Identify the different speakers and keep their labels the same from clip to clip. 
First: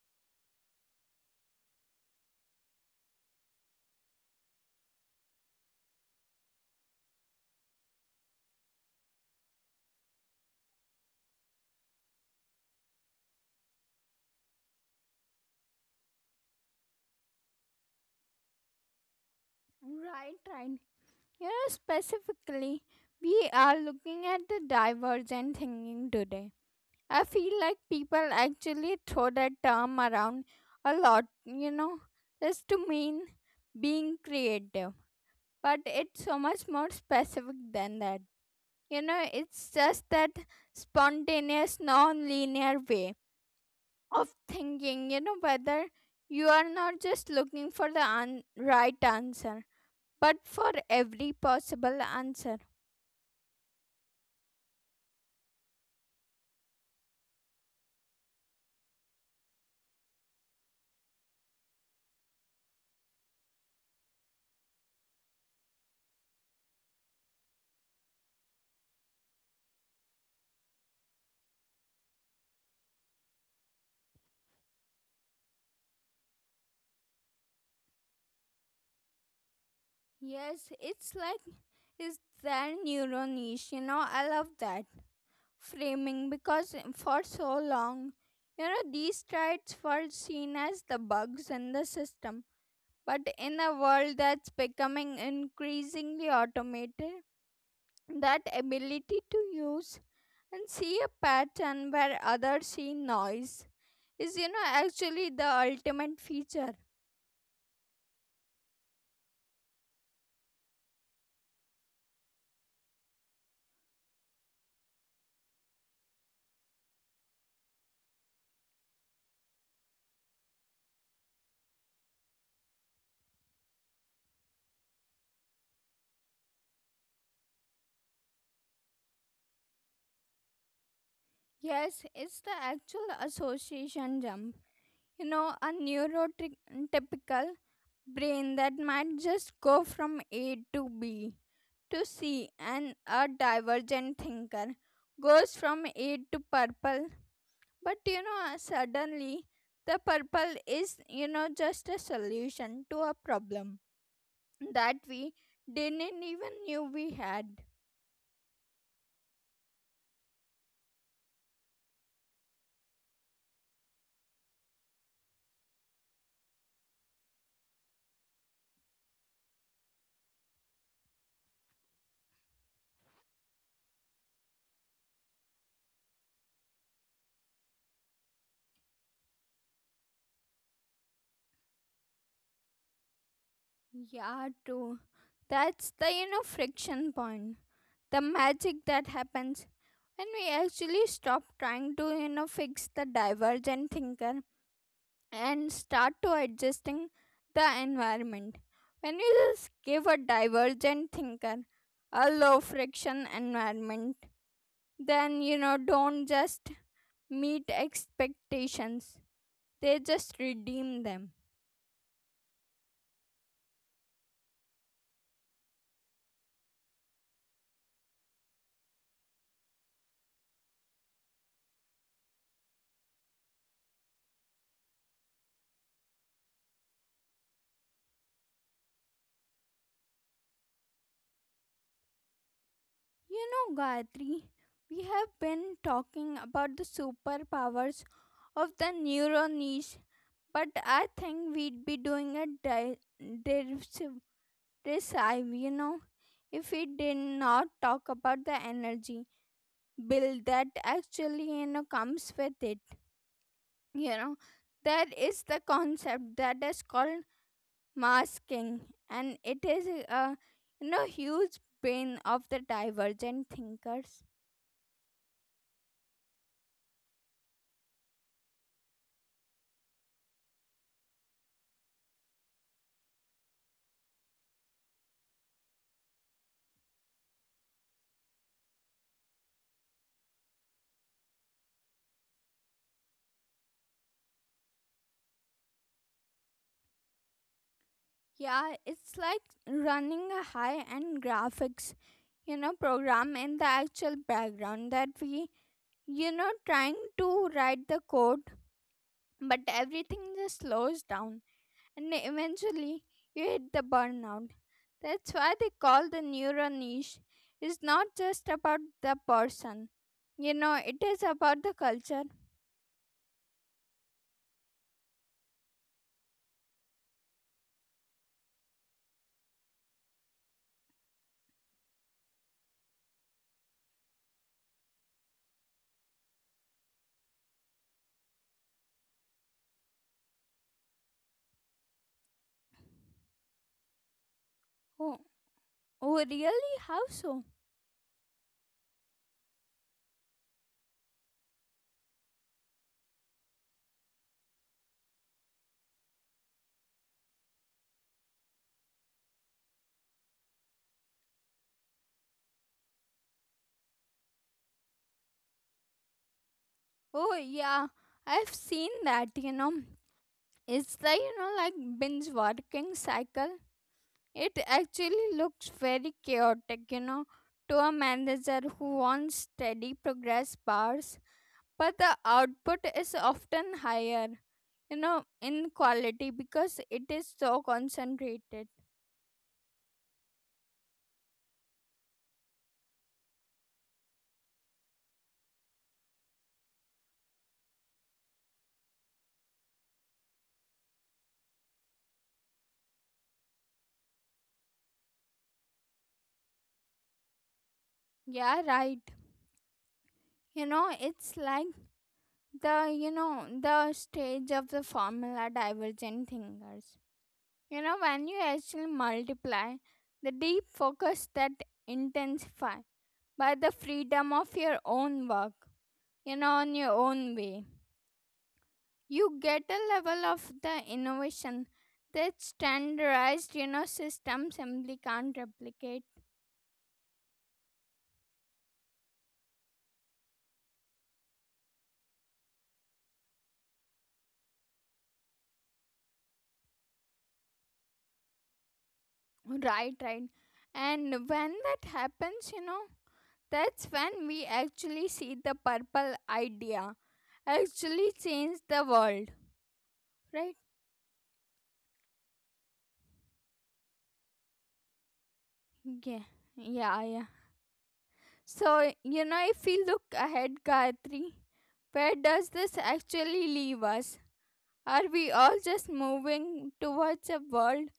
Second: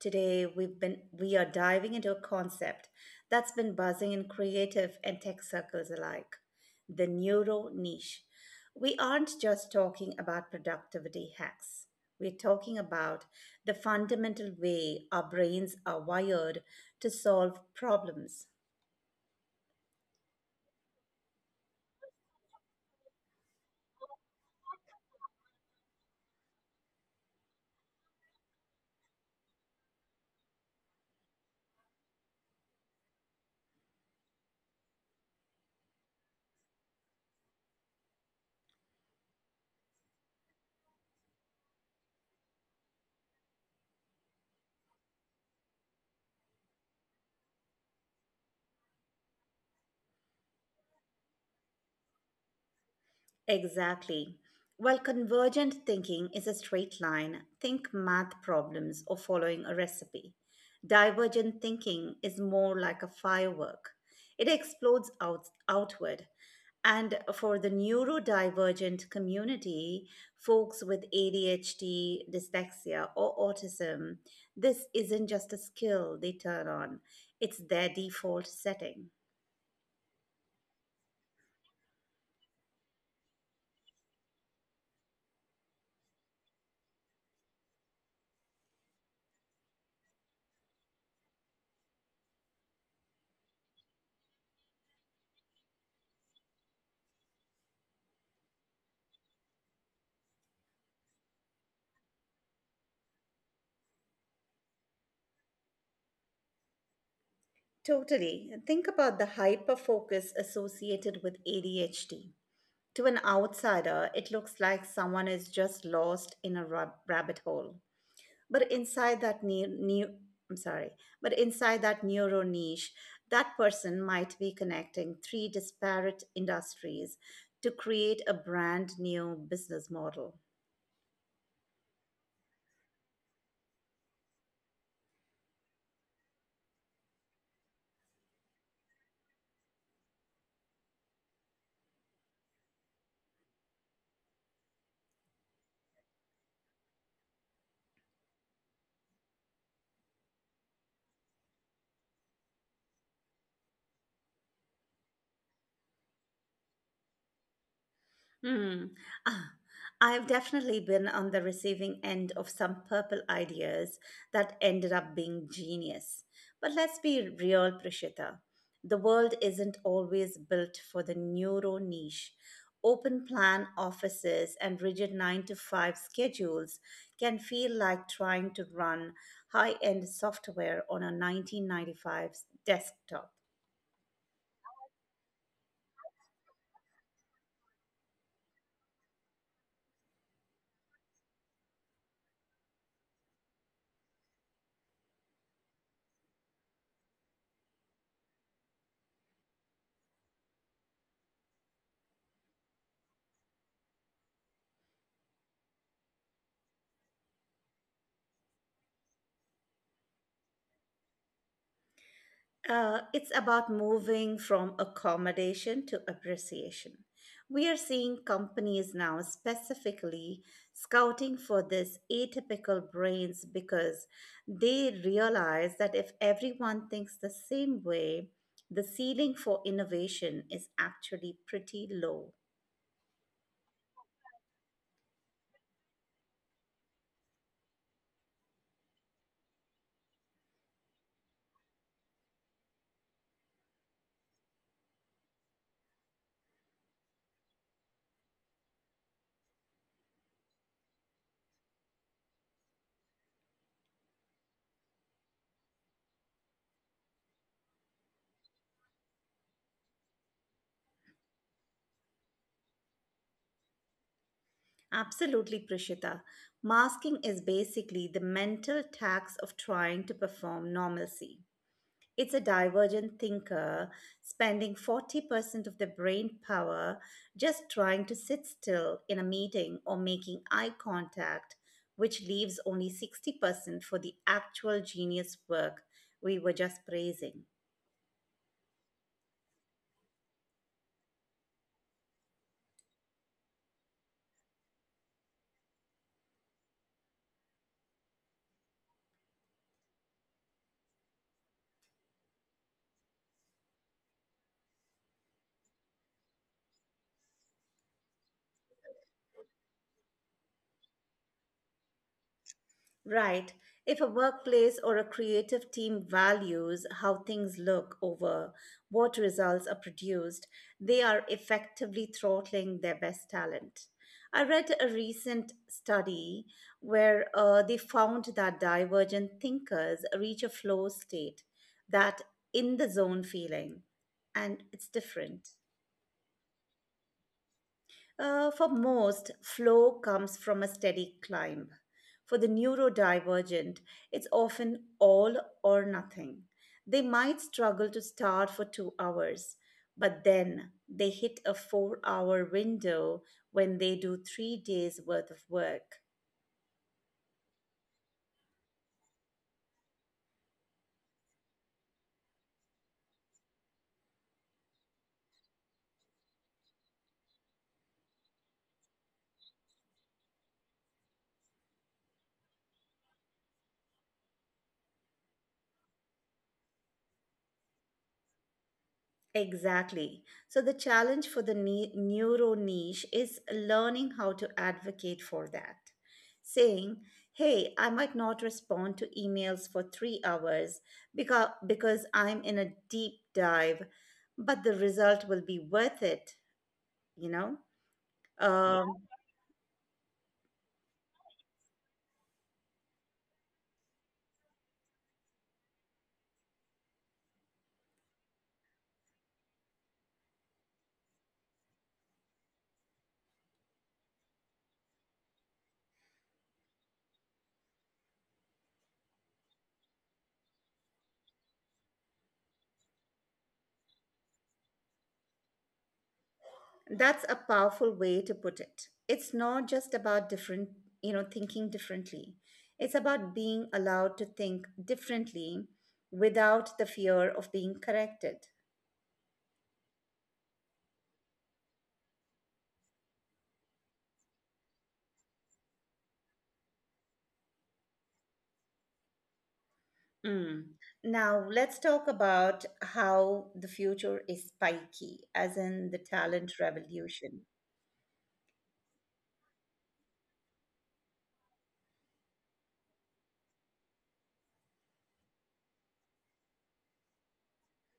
Speaker 1: Today we are diving into a concept that's been buzzing in creative and tech circles alike, the neuro niche. We aren't just talking about productivity hacks. We're talking about the fundamental way our brains are wired to solve problems.
Speaker 2: Right, right. Here specifically, we are looking at the divergent thinking today. I feel like people actually throw that term around a lot, you know, just to mean being creative. But it's so much more specific than that. You know, it's just that spontaneous, non linear way of thinking, you know, whether you are not just looking for the right answer but for every possible answer.
Speaker 1: Exactly. While convergent thinking is a straight line, think math problems or following a recipe. Divergent thinking is more like a firework. It explodes outward. And for the neurodivergent community, folks with ADHD, dyslexia, or autism, this isn't just a skill they turn on, it's their default setting.
Speaker 2: Yes, it's like is their neuro niche, you know, I love that framing because for so long, you know, these traits were seen as the bugs in the system. But in a world that's becoming increasingly automated, that ability to use and see a pattern where others see noise is, you know, actually the ultimate feature.
Speaker 1: Totally. Think about the hyper focus associated with ADHD. To an outsider, it looks like someone is just lost in a rabbit hole. But inside that ne- ne- I'm sorry, but inside that neuro niche, that person might be connecting three disparate industries to create a brand new business model.
Speaker 2: Yes, it's the actual association jump. You know, a neurotypical brain that might just go from A to B to C, and a divergent thinker goes from A to purple. But you know, suddenly the purple is, you know, just a solution to a problem that we didn't even knew we had.
Speaker 1: Hmm. Ah, I've definitely been on the receiving end of some purple ideas that ended up being genius. But let's be real, Prishita. The world isn't always built for the neuro niche. Open plan offices and rigid 9 to 5 schedules can feel like trying to run high end software on a 1995 desktop.
Speaker 2: Yeah, true. That's the you know friction point. The magic that happens when we actually stop trying to you know fix the divergent thinker and start to adjusting the environment. When you just give a divergent thinker a low friction environment, then you know don't just meet expectations. They just redeem them.
Speaker 1: It's about moving from accommodation to appreciation. We are seeing companies now specifically scouting for these atypical brains because they realize that if everyone thinks the same way, the ceiling for innovation is actually pretty low.
Speaker 2: You know, Gayatri, we have been talking about the superpowers of the neuron niche, but I think we'd be doing a derisive recipe, you know, if we did not talk about the energy bill that actually, you know, comes with it. You know, there is the concept that is called masking, and it is a, you know, huge pain of the divergent thinkers.
Speaker 1: Absolutely, Prishita. Masking is basically the mental tax of trying to perform normalcy. It's a divergent thinker spending 40% of their brain power just trying to sit still in a meeting or making eye contact, which leaves only 60% for the actual genius work we were just praising.
Speaker 2: Yeah, it's like running a high end graphics, you know, program in the actual background that we, you know, trying to write the code, but everything just slows down and eventually you hit the burnout. That's why they call the neuro niche. It's not just about the person, you know, it is about the culture.
Speaker 1: Right. If a workplace or a creative team values how things look over what results are produced, they are effectively throttling their best talent. I read a recent study where they found that divergent thinkers reach a flow state, that in the zone feeling, and it's
Speaker 2: Oh,
Speaker 1: different.
Speaker 2: oh really? How so?
Speaker 1: For most, flow comes from a steady climb. For the neurodivergent, it's often all or nothing. They might struggle to start for 2 hours, but then they hit a 4 hour window when they do 3 days worth of work.
Speaker 2: Oh, yeah, I've seen that, you know. It's the you know like binge working cycle. It actually looks very chaotic, you know, to a manager who wants steady progress bars, but the output is often higher, you know, in quality because it is so concentrated.
Speaker 1: Exactly. So, the challenge for the neuro niche is learning how to advocate for that. Saying, hey, I might not respond to emails for 3 hours because I'm in a deep dive, but the result will be worth it, you know?
Speaker 2: Yeah,
Speaker 1: Um,
Speaker 2: right. You know, it's like the you know the stage of the formula divergent thinkers. You know, when you actually multiply, the deep focus that intensify by the freedom of your own work, you know, on your own way. You get a level of the innovation that standardized, you know, system simply can't replicate.
Speaker 1: That's a powerful way to put it. It's not just about different, you know, thinking differently. It's about being allowed to think differently without the fear of being corrected.
Speaker 2: Right, right. And when that happens, you know, that's when we actually see the purple idea actually change the world, right?
Speaker 1: Mm. Now, let's talk about how the future is spiky, as in the
Speaker 2: Yeah,
Speaker 1: talent
Speaker 2: yeah, yeah.
Speaker 1: revolution.
Speaker 2: So, you know, if we look ahead, Gayatri, where does this actually leave us? Are we all just moving towards a world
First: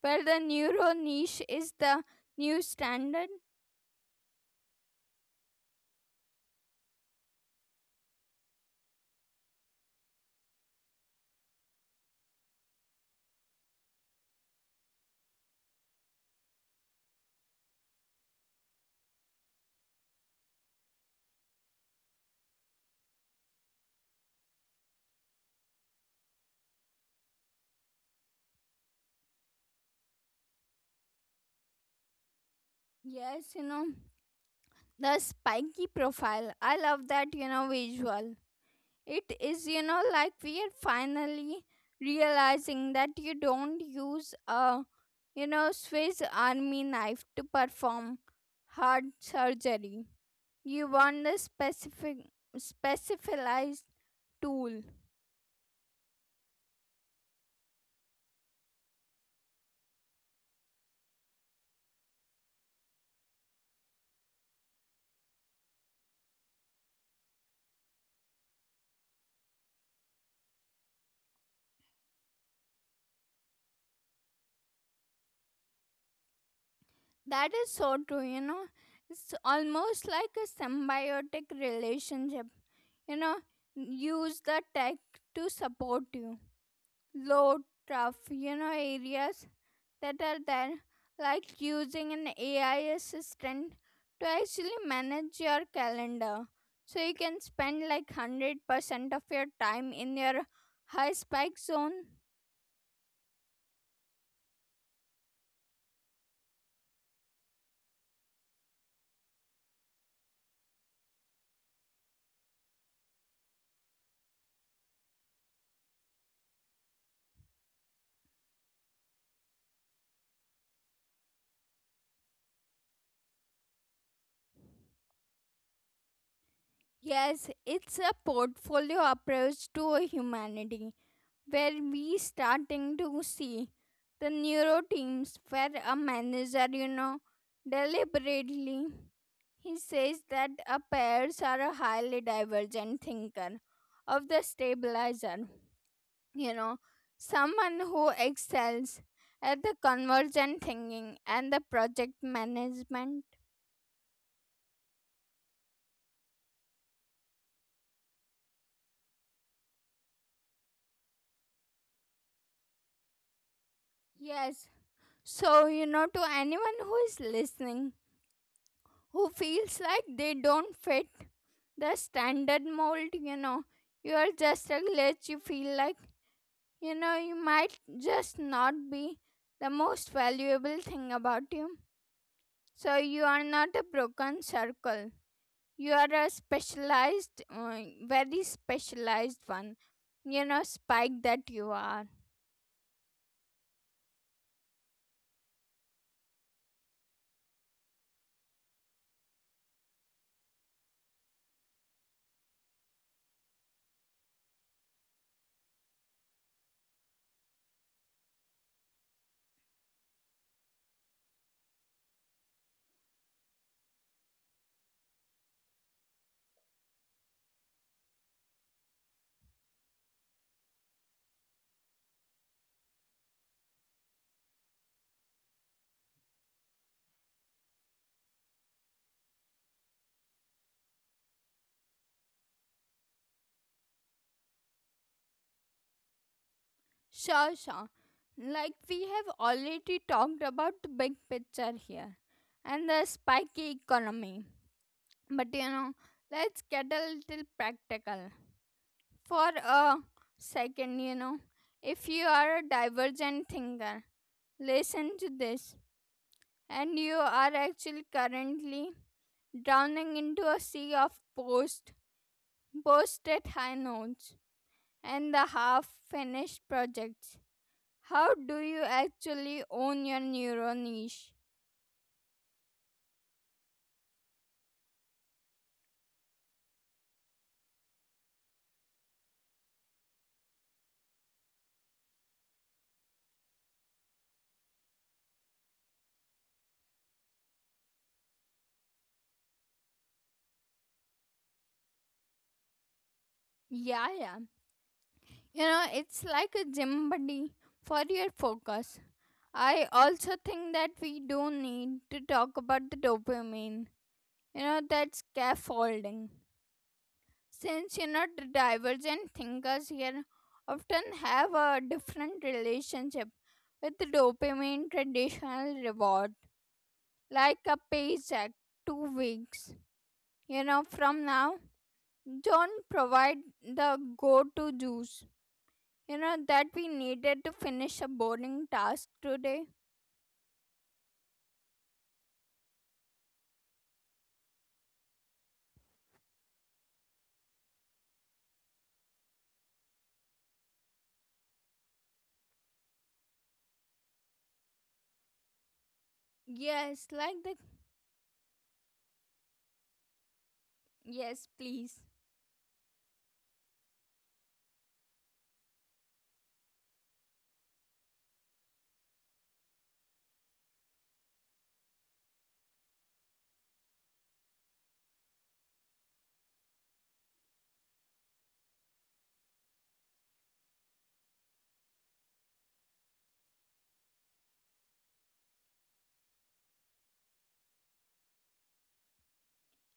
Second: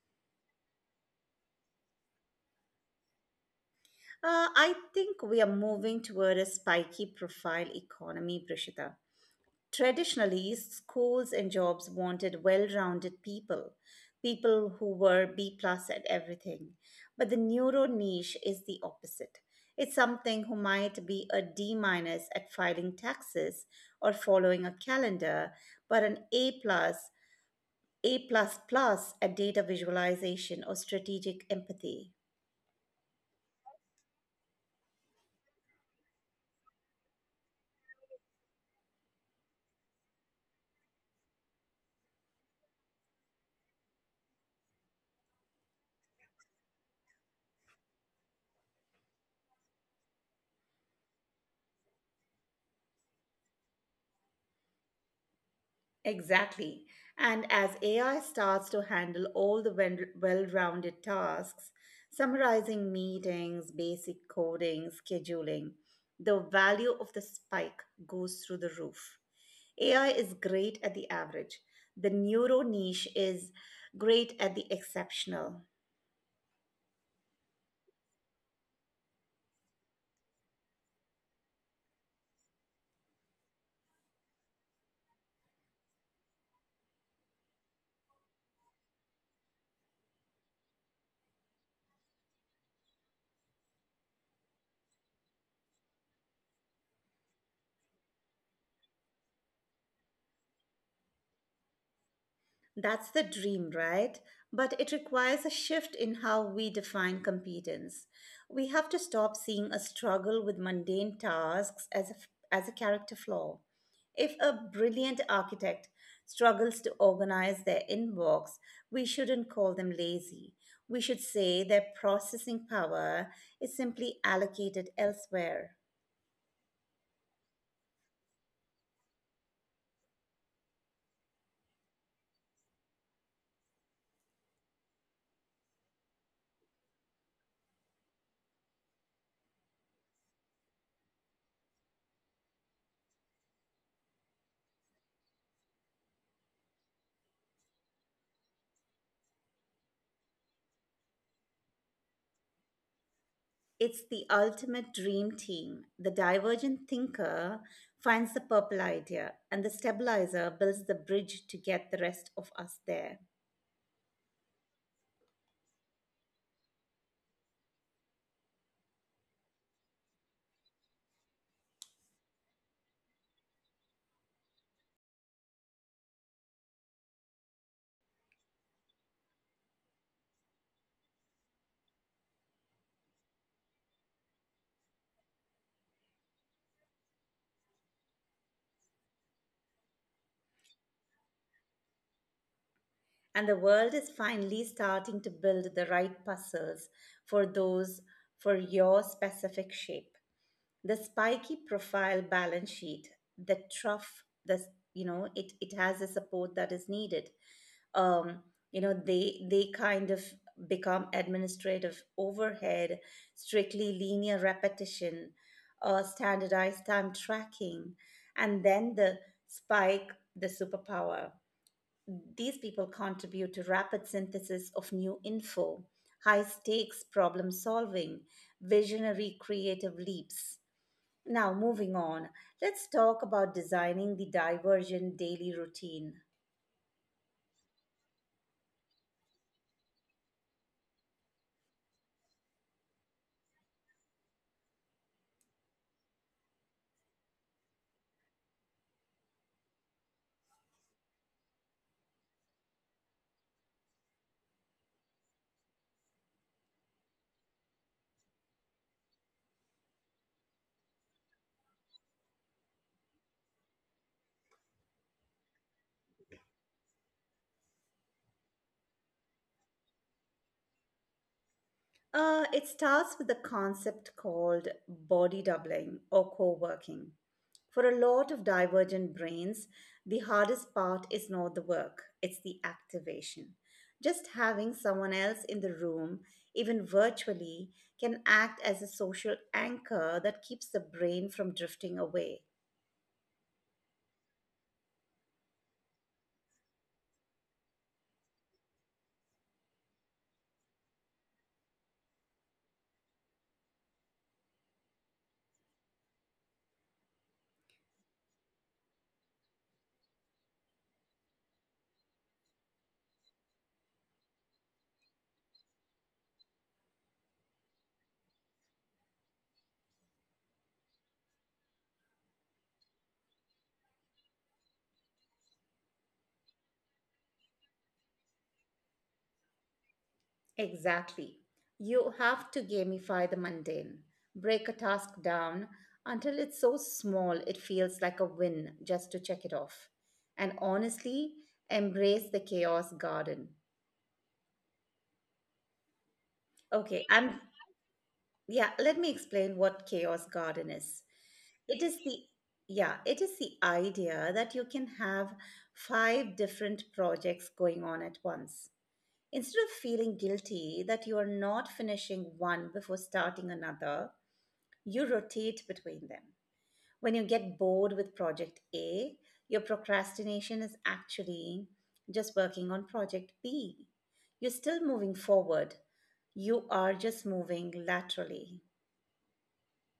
Speaker 2: where the neuro niche is the new standard?
Speaker 1: I think we are moving toward a spiky profile economy, Prishita. Traditionally, schools and jobs wanted well rounded people, people who were B plus at everything. But the neuro niche is the opposite. It's something who might be a D minus at filing taxes or following a calendar, but an A plus plus at data visualization or strategic empathy.
Speaker 2: Yes, you know, the spiky profile. I love that, you know, visual. It is, you know, like we are finally realizing that you don't use a, you know, Swiss army knife to perform heart surgery. You want the specific, specialized tool.
Speaker 1: Exactly. And as AI starts to handle all the well-rounded tasks, summarizing meetings, basic coding, scheduling, the value of the spike goes through the roof. AI is great at the average. The neuro niche is great at the exceptional.
Speaker 2: That is so true, you know. It's almost like a symbiotic relationship. You know, use the tech to support you. Low, tough, you know, areas that are there, like using an AI assistant to actually manage your calendar. So you can spend like 100% of your time in your high spike zone.
Speaker 1: That's the dream, right? But it requires a shift in how we define competence. We have to stop seeing a struggle with mundane tasks as as a character flaw. If a brilliant architect struggles to organize their inbox, we shouldn't call them lazy. We should say their processing power is simply allocated elsewhere.
Speaker 2: Yes, it's a portfolio approach to humanity where we starting to see the neuro teams where a manager, you know, deliberately he says that a pairs are a highly divergent thinker of the stabilizer. You know, someone who excels at the convergent thinking and the project management.
Speaker 1: It's the ultimate dream team. The divergent thinker finds the purple idea, and the stabilizer builds the bridge to get the rest of us there.
Speaker 2: Yes. So, you know, to anyone who is listening, who feels like they don't fit the standard mold, you know, you are just a glitch, you feel like, you know, you might just not be the most valuable thing about you. So you are not a broken circle. You are a specialized, very specialized one. You know, spike that you are.
Speaker 1: And the world is finally starting to build the right puzzles for those for your specific shape. The spiky profile balance sheet, the trough, the you know, it has the support that is needed. um, they kind of become administrative overhead, strictly linear repetition, standardized time tracking, and then the spike, the superpower. These people contribute to rapid synthesis of new info, high stakes problem solving, visionary creative leaps. Now moving on, let's talk about designing the divergent daily routine.
Speaker 2: Sure, sure. Like we have already talked about the big picture here and the spiky economy. But you know, let's get a little practical for a second. You know, if you are a divergent thinker, listen to this and you are actually currently drowning into a sea of posted high notes, and the half finished projects. How do you actually own your neuro niche?
Speaker 1: It starts with a concept called body doubling or co working. For a lot of divergent brains, the hardest part is not the work, it's the activation. Just having someone else in the room, even virtually, can act as a social anchor that keeps the brain from drifting away.
Speaker 2: Yeah, yeah. You know, it's like a gym buddy for your focus. I also think that we do need to talk about the dopamine. You know, that scaffolding. Since you know the divergent thinkers here often have a different relationship with dopamine traditional reward, like a paycheck, 2 weeks, you know, from now. Don't provide the go to juice, you know, that we needed to finish a boring task today.
Speaker 1: Exactly. You have to gamify the mundane. Break a task down until it's so small it feels like a win just to check it off. And honestly, embrace the chaos garden.
Speaker 2: Yes,
Speaker 1: Okay, I'm
Speaker 2: like the
Speaker 1: yeah, Let me explain what chaos garden is.
Speaker 2: yes,
Speaker 1: It is
Speaker 2: please.
Speaker 1: it is the idea that you can have 5 different projects going on at once. Instead of feeling guilty that you are not finishing one before starting another, you rotate between them. When you get bored with project A, your procrastination is actually just working on project B. You're still moving forward, you are just moving laterally.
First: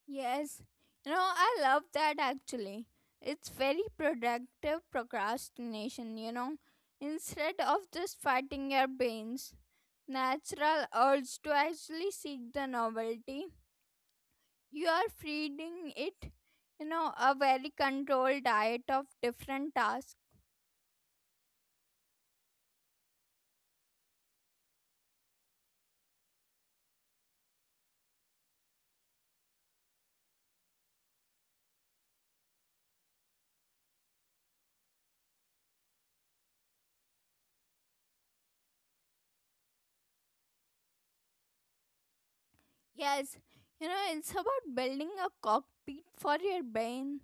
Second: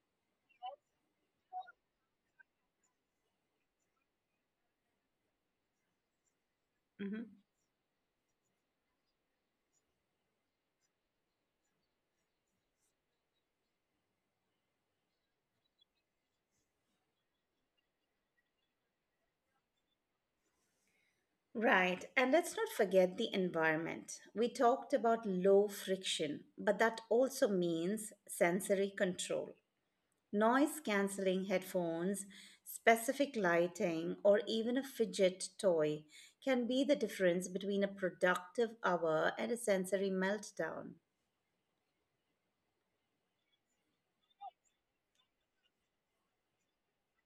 Speaker 2: Yes, you know, I love that actually. It's very productive procrastination, you know.
Speaker 1: hmm
Speaker 2: Instead of just fighting your brains, natural urge to actually seek the novelty, you are feeding it, you know, a very controlled diet of different tasks.
Speaker 1: Right. And let's not forget the environment. We talked about low friction, but that also means sensory control. Noise cancelling headphones, specific lighting, or even a fidget toy can be the difference between a productive hour and a sensory meltdown.
Speaker 2: Yes, you know, it's about building a cockpit for your brain.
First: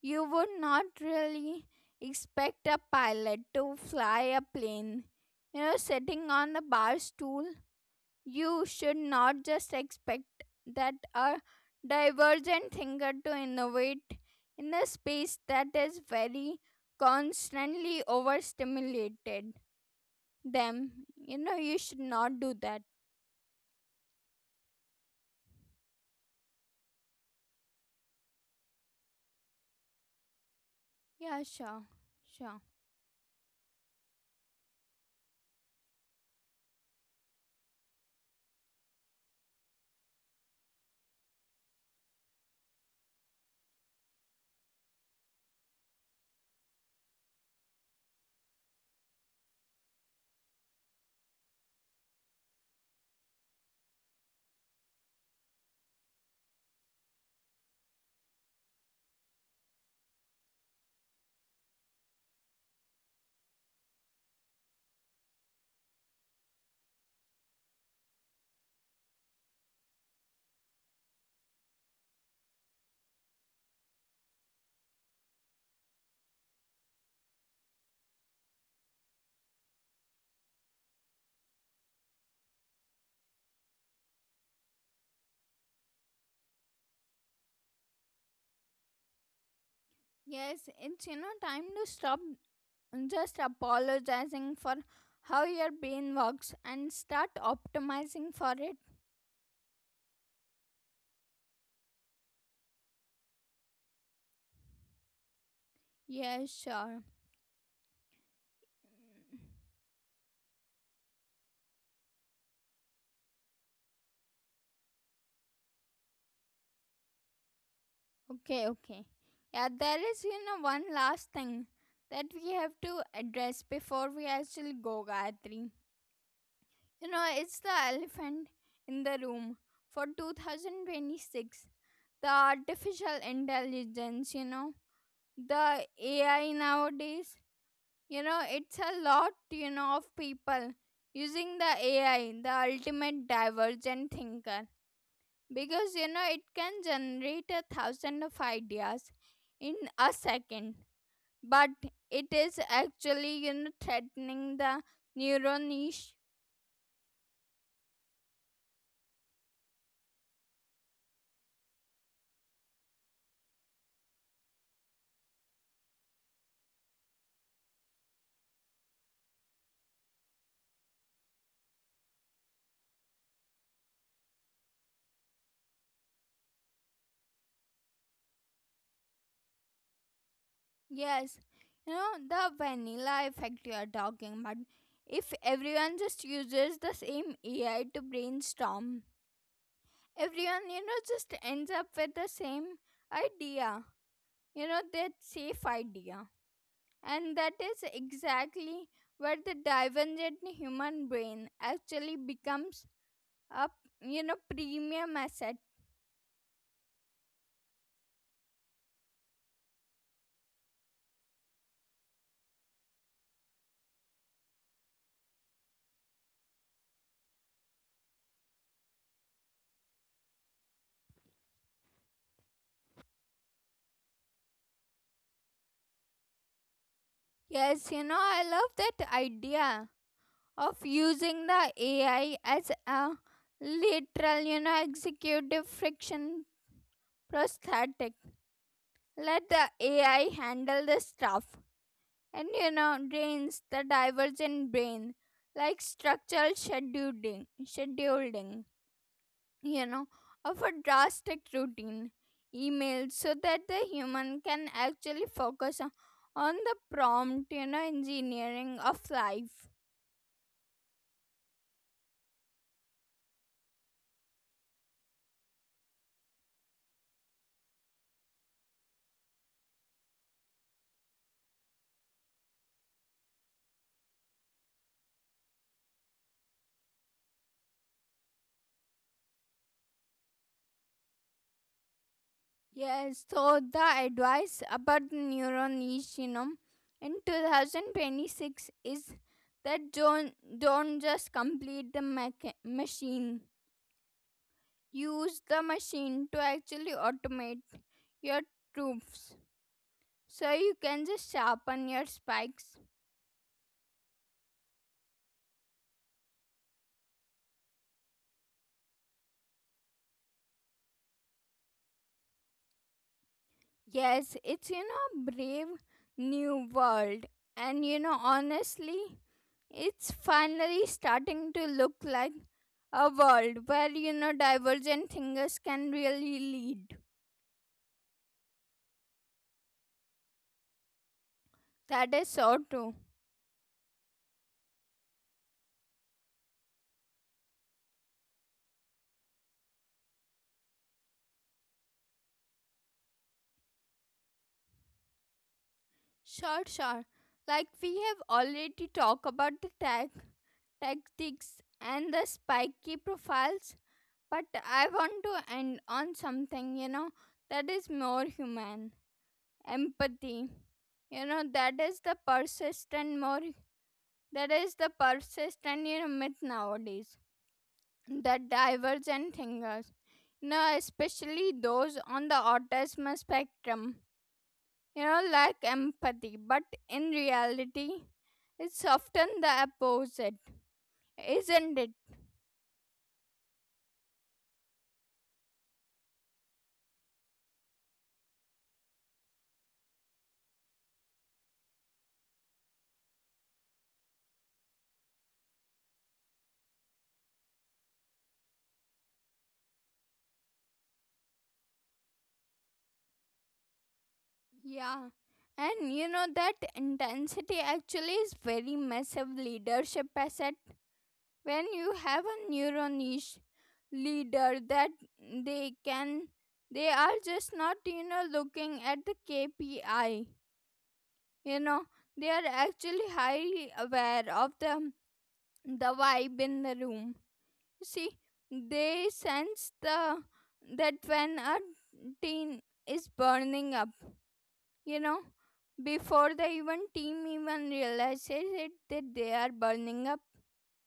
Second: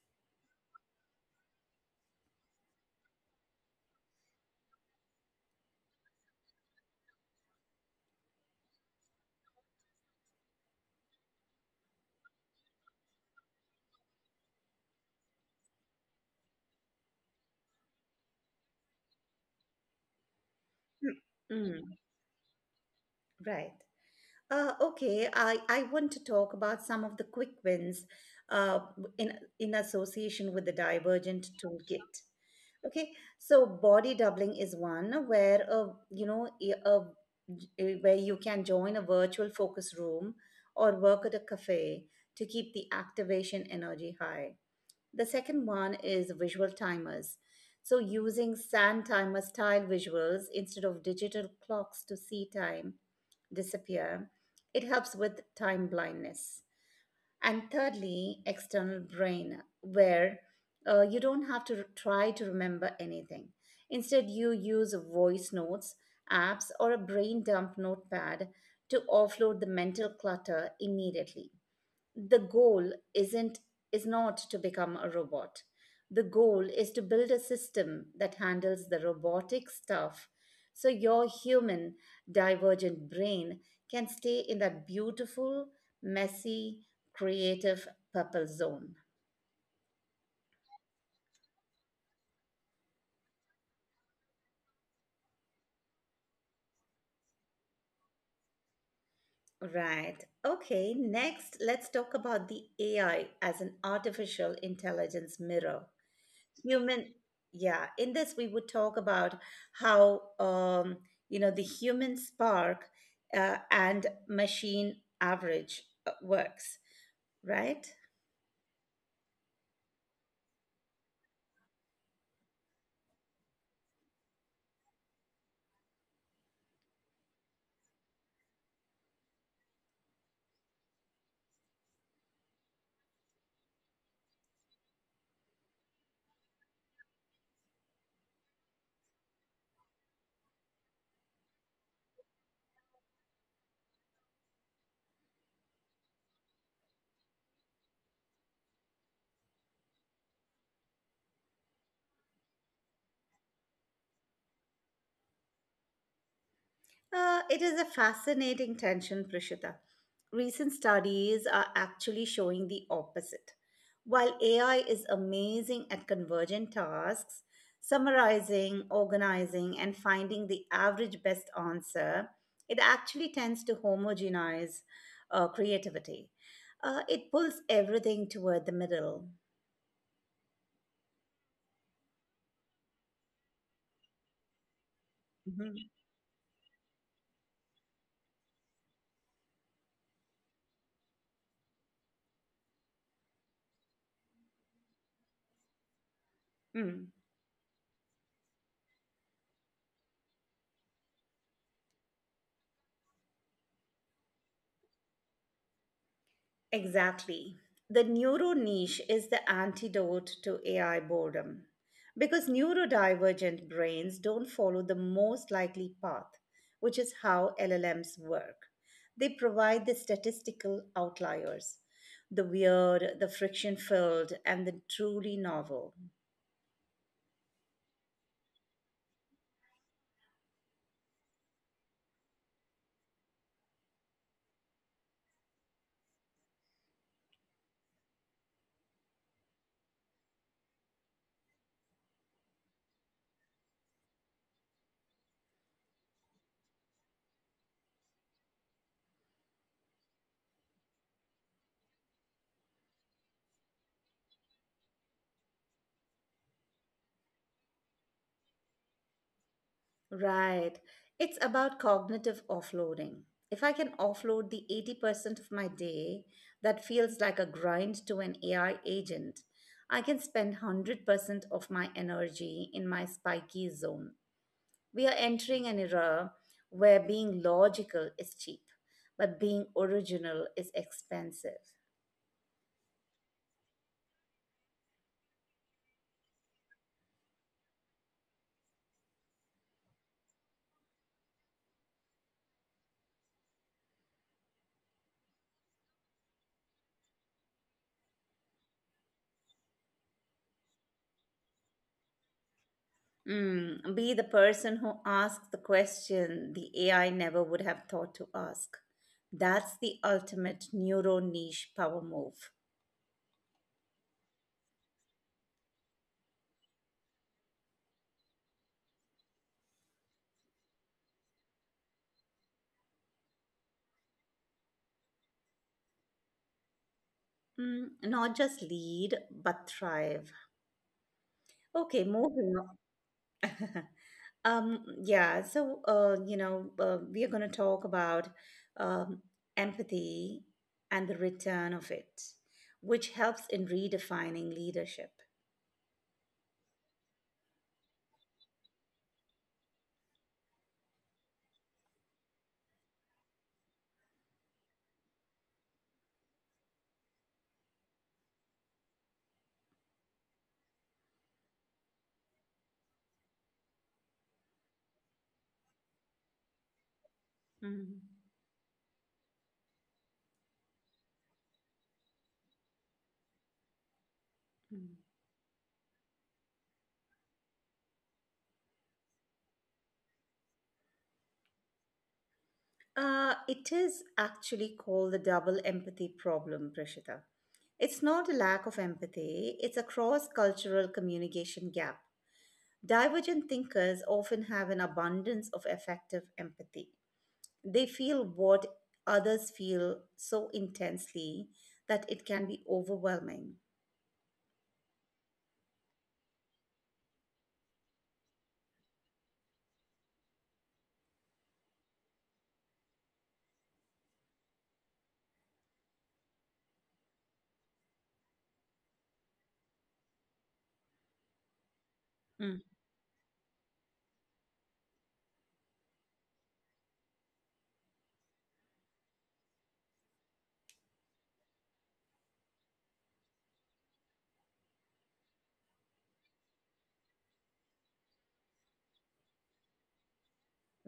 Speaker 2: You would not really expect a pilot to fly a plane. You know, sitting on the bar stool, you should not just expect that a divergent thinker to innovate in a space that is very constantly overstimulated. Them, you know, you
Speaker 1: Mm,
Speaker 2: should not do that.
Speaker 1: right. I want to talk about some of the quick wins uh, in, in association with the
Speaker 2: Yeah,
Speaker 1: Divergent
Speaker 2: sure,
Speaker 1: Toolkit.
Speaker 2: sure.
Speaker 1: Okay, so body doubling is one where a you know a- where you can join a virtual focus room or work at a cafe to keep the activation energy high. The second one is visual timers. So using sand timer style visuals instead of digital clocks to see time disappear, it helps with time blindness. And thirdly, external brain, where you don't have to try to remember anything. Instead, you use voice notes, apps, or a brain dump notepad to offload the mental clutter immediately. The goal isn't is not to become a robot. The goal is to build a system that handles the robotic stuff so your human divergent brain can stay in that beautiful, messy, creative purple zone.
Speaker 2: Yes, it's you know time to stop just apologizing for how your brain works and start optimizing for it.
Speaker 1: Right. Okay, next let's talk about the AI as an artificial intelligence mirror
Speaker 2: Yeah, sure.
Speaker 1: human. Yeah, in this we would talk about how you know the human spark and machine average works right.
Speaker 2: Okay, okay, yeah, there is you know one last thing that we have to address before we actually go, Gayatri. You know, it's the elephant in the room for 2026, the artificial intelligence, you know, the AI nowadays, you know, it's a lot you know of people using the AI, the ultimate divergent thinker, because you know it can generate a thousand of ideas in a second, but it is actually you know threatening the neural niche.
Speaker 1: It is a fascinating tension, Prishita. Recent studies are actually showing the opposite. While AI is amazing at convergent tasks, summarizing, organizing, and finding the average best answer, it actually tends to homogenize creativity. It pulls everything toward the middle.
Speaker 2: Yes, you know, the vanilla effect you are talking about. If
Speaker 1: Mhm.
Speaker 2: everyone just uses the same AI to brainstorm, everyone you know just ends up with the same idea, you know, that safe idea.
Speaker 1: Mm.
Speaker 2: And that is exactly where the divergent human brain actually becomes a, you know, premium asset.
Speaker 1: Exactly. The neuro niche is the antidote to AI boredom because neurodivergent brains don't follow the most likely path, which is how LLMs work. They provide the statistical outliers, the weird, the friction filled, and the truly novel.
Speaker 2: Yes, you know, I love that idea of using the AI as a literal, you know, executive friction prosthetic. Let the AI handle the stuff and you know drains the divergent brain, like structural scheduling, you know, of a drastic routine email, so that the human can actually focus on the prompt, you know, engineering of life.
Speaker 1: Right. It's about cognitive offloading. If I can offload the 80% of my day that feels like a grind to an AI agent, I can spend 100% of my energy in my spiky zone. We are entering an era where being logical is cheap, but being original is expensive.
Speaker 2: Yes, so the advice about the neuron is, you know, in 2026 is that don't just complete the machine. Use the machine to actually automate your troops so you can just sharpen your spikes.
Speaker 1: Mm, be the person who asks the question the AI never would have thought to ask. That's the ultimate neuro niche power move.
Speaker 2: Yes, it's you know brave new world, and you know honestly it's finally starting to look like a world where you know divergent thinkers can really lead.
Speaker 1: Mm, not just lead, but thrive. Okay,
Speaker 2: That is so
Speaker 1: moving
Speaker 2: true.
Speaker 1: on. We are going to talk about um, empathy and the return of it, which helps in redefining leadership.
Speaker 2: Sure, sure. Like we have already talked about the tag tactics and the spiky profiles, but I want to end on something you know that is more human. Empathy, you know, that is the persistent more, that is the persistent you know myth nowadays.
Speaker 1: Mm.
Speaker 2: The divergent thinkers, you know, especially those on the autism spectrum,
Speaker 1: Hmm.
Speaker 2: you know, lack empathy, but in reality it's often the opposite, isn't it?
Speaker 1: It is actually called the double empathy problem, Prashita. It's not a lack of empathy, it's a cross cultural communication gap. Divergent thinkers often have an abundance of effective empathy. They feel what others feel so intensely that it can be overwhelming.
Speaker 2: Yeah, and you know that intensity actually is very massive leadership asset. When you have a neuronish leader that they can, they are just not you know looking at the KPI, you know, they are actually highly aware of the vibe in the room, you see. They sense the that when a teen is burning up, you know, before the even team even realizes it that they are burning up.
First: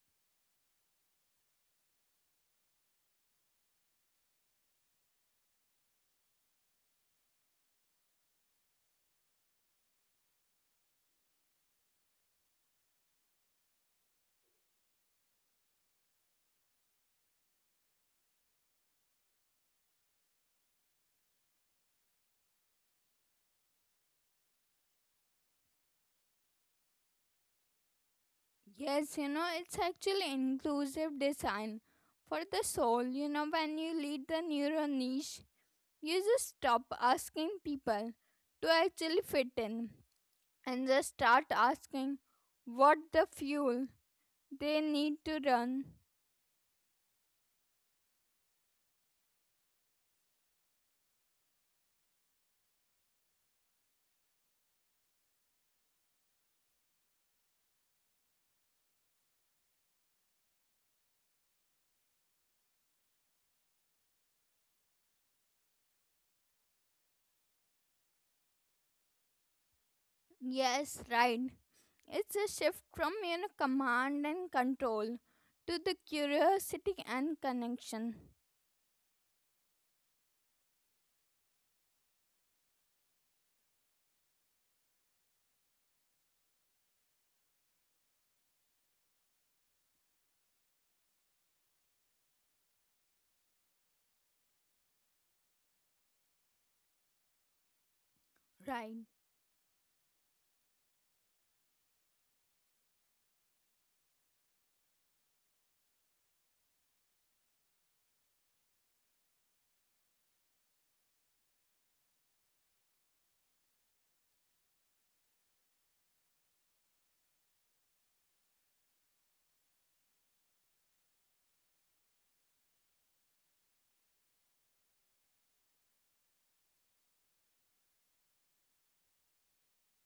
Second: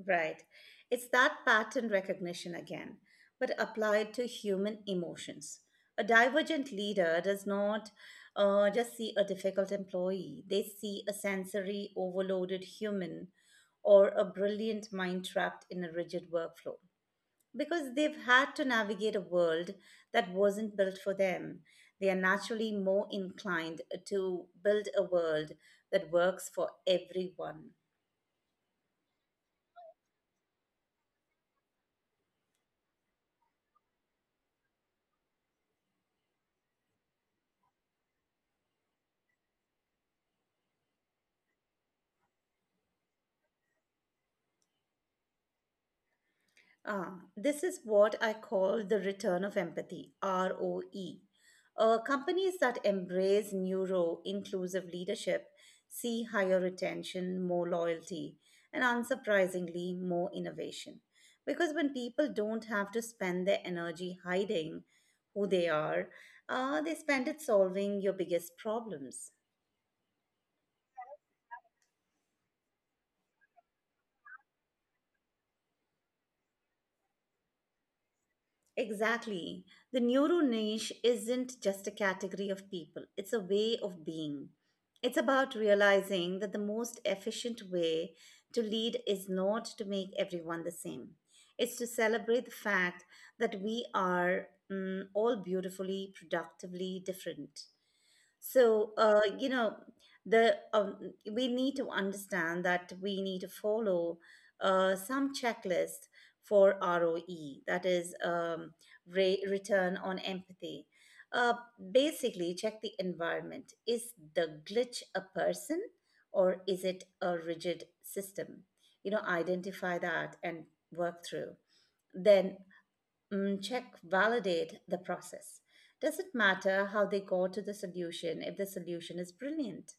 Speaker 1: Right. It's that pattern recognition again, but applied to human emotions. A divergent leader does not just see a difficult employee, they see a sensory overloaded human or a brilliant mind trapped in a rigid workflow. Because they've had to navigate a world that wasn't built for them, they are naturally more inclined to build a world that works for everyone.
Speaker 2: Yes, you know, it's actually inclusive design for the soul. You know, when you lead the neuro niche, you just stop asking people to actually fit in and just start asking what the fuel they need to run.
Speaker 1: Ah, this is what I call the return of empathy, ROE. Companies that embrace neuro inclusive leadership see higher retention, more loyalty, and unsurprisingly, more innovation. Because when people don't have to spend their energy hiding who they are, they spend it solving your biggest problems.
Speaker 2: Yes, right. It's a shift from, you know, command and control to the curiosity and connection.
Speaker 1: Exactly. The neuro niche isn't just a category of people, it's a way of being. It's about realizing that the most efficient way to lead is not to make everyone the same. It's to celebrate the fact that we are mm, all beautifully, productively different. So,
Speaker 2: Right.
Speaker 1: you know, the we need to understand that we need to follow some checklist for ROE, that is return on empathy. Uh, basically, check the environment. Is the glitch a person or is it a rigid system? You know, identify that and work through. Then check validate the process, doesn't matter how they got to the solution if the solution is brilliant.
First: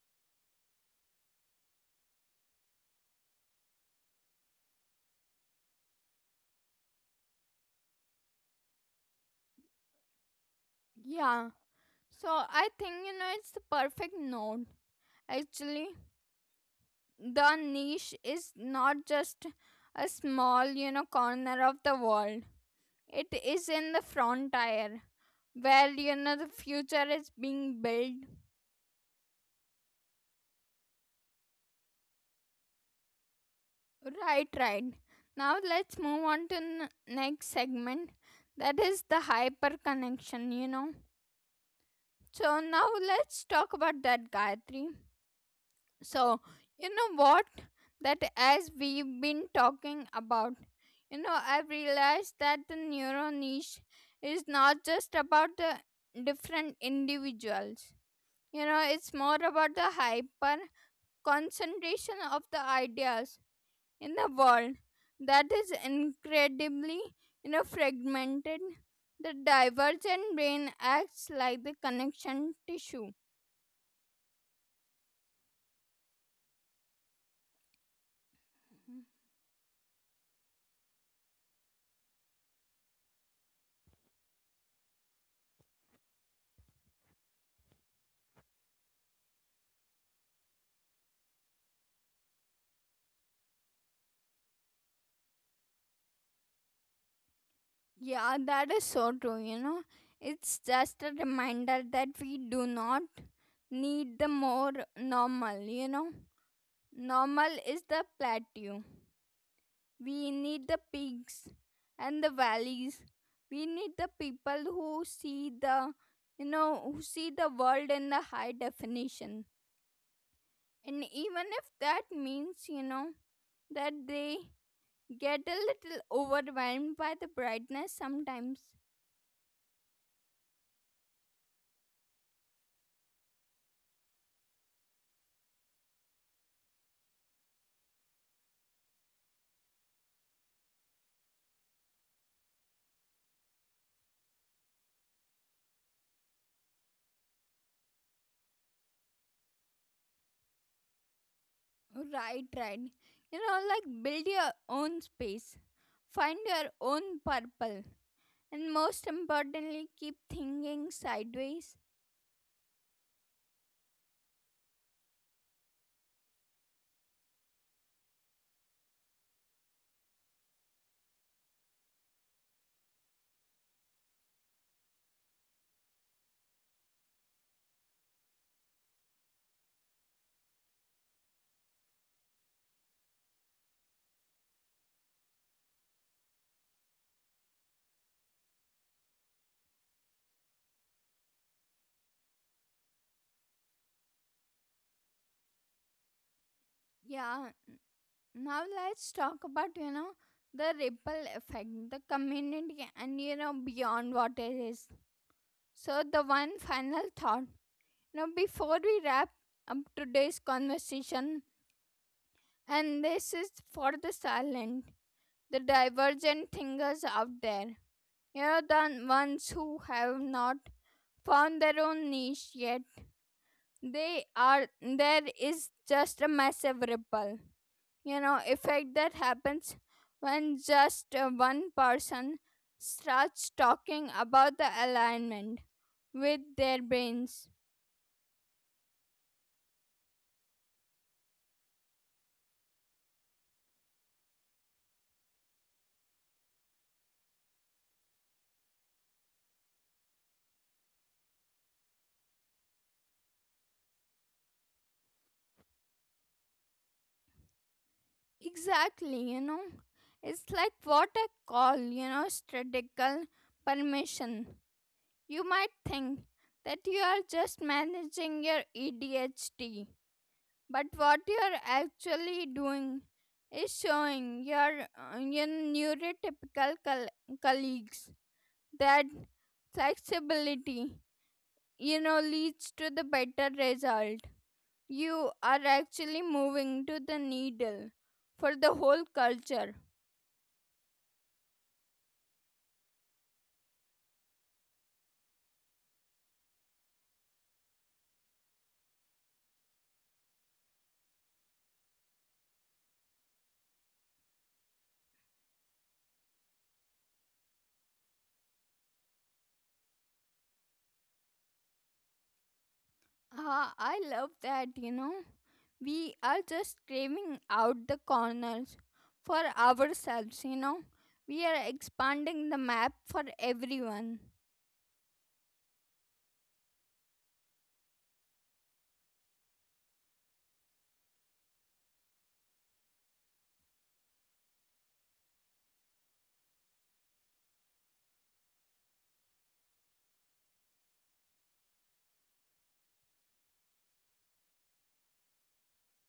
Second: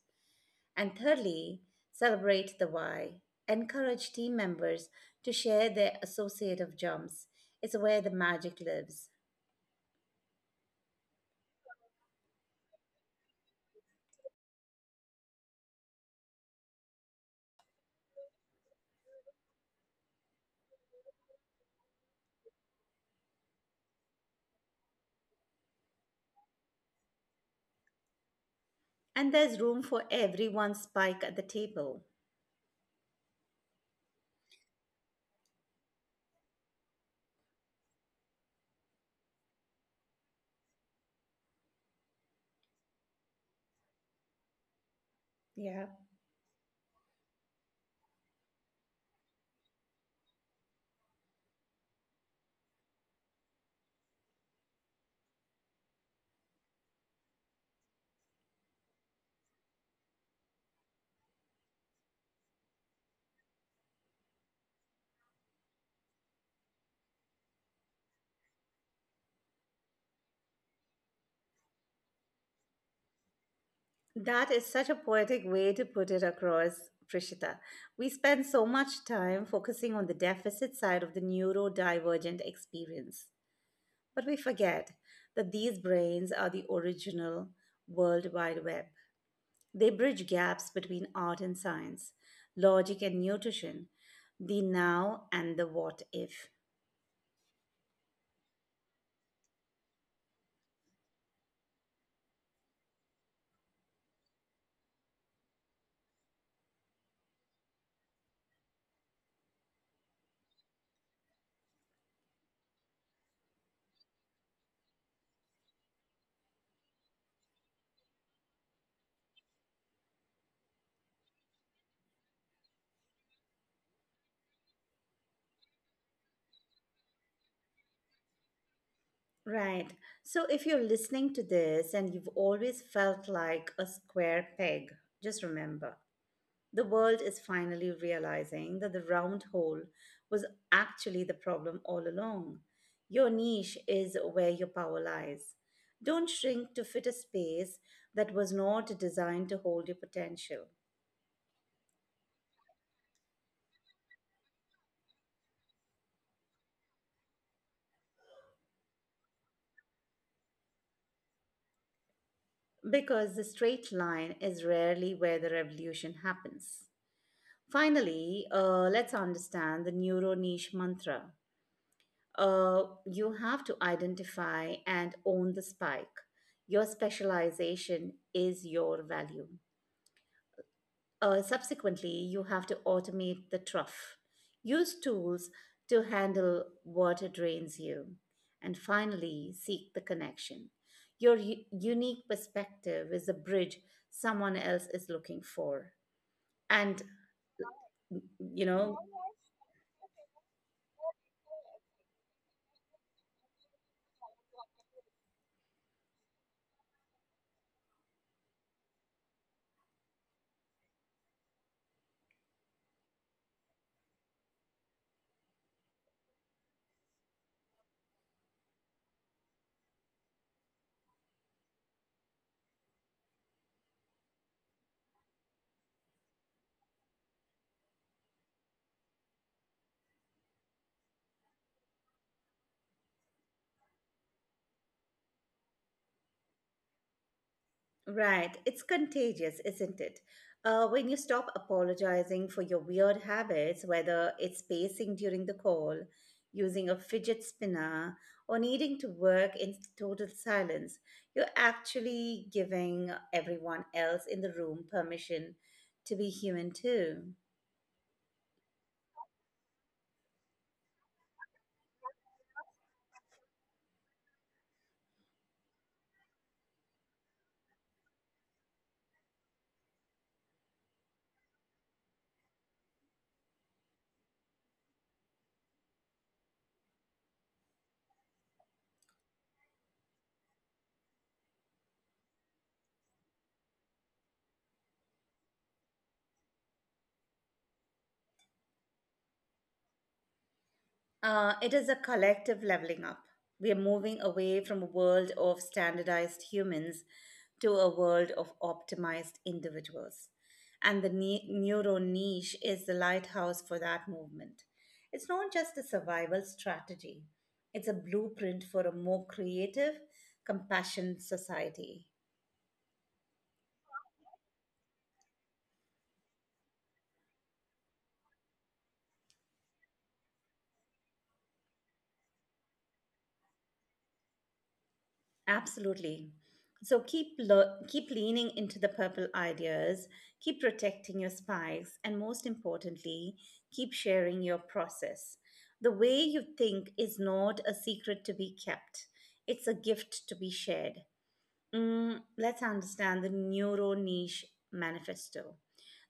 Speaker 1: And thirdly, celebrate the why, encourage team members to share their associative jumps. It's where the magic lives.
Speaker 2: Yeah. So I think, you know, it's the perfect note actually. The niche is not just a small you know corner of the world, it is in the frontier where you know the future is being built.
Speaker 1: And there's room for everyone's spike at the table.
Speaker 2: Right, right. Now let's move on to next segment, that is the hyper connection, you know. So now let's talk about that, Gayatri.
Speaker 1: Yeah.
Speaker 2: So, you know what? That as we've been talking about, you know, I've realized that the neuro niche is not just about the different individuals. You know, it's more about the hyper concentration of the ideas in the world that is incredibly, fragmented. The divergent brain acts like the connection tissue.
Speaker 1: That is such a poetic way to put it across, Prishita. We spend so much time focusing on the deficit side of the neurodivergent experience, but we forget that these brains are the original World Wide Web. They bridge gaps between art and science, logic and nutrition, the now and the what if.
Speaker 2: Yeah, that is so true, you know. It's just a reminder that we do not need the more normal, you know. Normal is the plateau. We need the peaks and the valleys. We need the people who see the, you know, who see the world in the high definition. And even if that means, you know, that they get a little overwhelmed by the brightness sometimes.
Speaker 1: Right. So if you're listening to this and you've always felt like a square peg, just remember. The world is finally realizing that the round hole was actually the problem all along. Your niche is where your power lies. Don't shrink to fit a space that was not designed to hold your potential,
Speaker 2: Right, right. You know, like build your own space, find your own purple, and most importantly, keep thinking sideways.
Speaker 1: because the straight line is rarely where the revolution happens. Finally, let's understand the neuro niche mantra. You have to identify and own the spike. Your specialization is your value. Subsequently, you have to automate the trough. Use tools to handle what drains you. And finally, seek the connection. Your unique perspective is a bridge someone else is looking for. And,
Speaker 2: Yeah, now
Speaker 1: you know,
Speaker 2: let's talk about, you know, the ripple effect, the community, and you know, beyond what it is. So, the one final thought, you know, before we wrap up today's conversation, and this is for the silent, the divergent thinkers out there, you know, the ones who have not found their own niche yet. They are there is just a massive ripple, you know, effect that happens when just one person starts talking about the alignment with their brains.
Speaker 1: right. It's contagious, isn't it? When you stop apologizing for your weird habits, whether it's pacing during the call, using a fidget spinner, or needing to work in total silence, you're actually giving everyone else in the room permission to be human too.
Speaker 2: Exactly, you know, it's like what I call, you know, strategical permission. You might think that you are just managing your ADHD. But what you're actually doing is showing your neurotypical colleagues that flexibility, you know, leads to the better result. You are actually moving to the needle for the whole culture.
Speaker 1: It is a collective leveling up. We are moving away from a world of standardized humans to a world of optimized individuals. And the neuro niche is the lighthouse for that movement. It's not just a survival strategy, it's a blueprint for a more creative, compassionate society.
Speaker 2: Ah, I love that, you know. We are just craving out the corners for ourselves, you know. We are expanding the map for everyone.
Speaker 1: Absolutely. So keep keep leaning into the purple ideas, keep protecting your spikes, and most importantly, keep sharing your process. The way you think is not a secret to be kept. It's a gift to be shared. Let's understand the neuro niche manifesto.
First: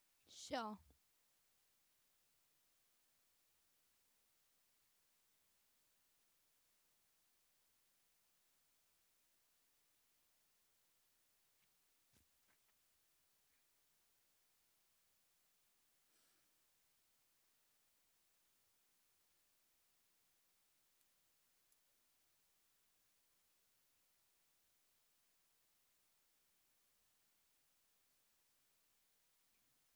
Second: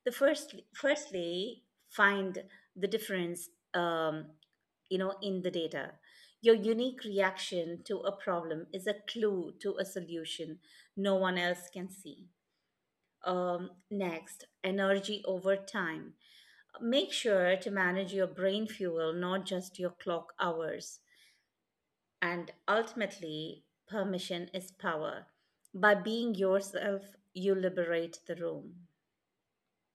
Speaker 1: The first,
Speaker 2: Sure.
Speaker 1: firstly, find the difference, um, in the data. Your unique reaction to a problem is a clue to a solution no one else can see. Next, energy over time. Make sure to manage your brain fuel, not just your clock hours. And ultimately, permission is power. By being yourself, you liberate the room.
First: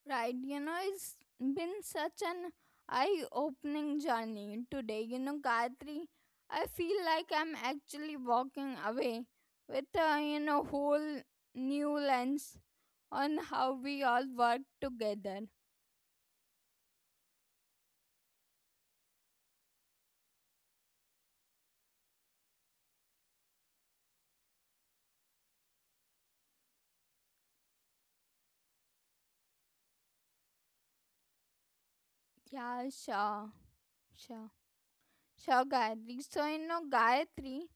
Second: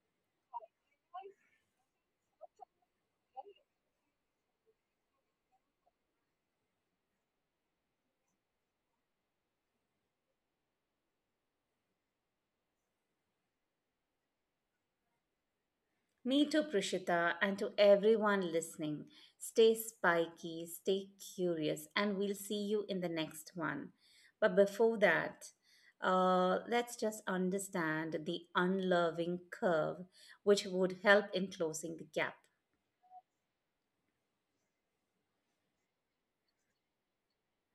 Speaker 2: Right. You know, it's been such an eye opening journey today. You know, Gayatri, I feel like I'm actually walking away with a, you know, whole new lens on how we all work together.
Speaker 1: Me too, Prishita, and to everyone listening. Stay spiky, stay curious, and we'll see you in the next one. But before that, let's just understand the unloving curve, which would help in closing the gap.
Speaker 2: Yeah, sure. Sure. Sure, Gayatri. So, you know, Gayatri,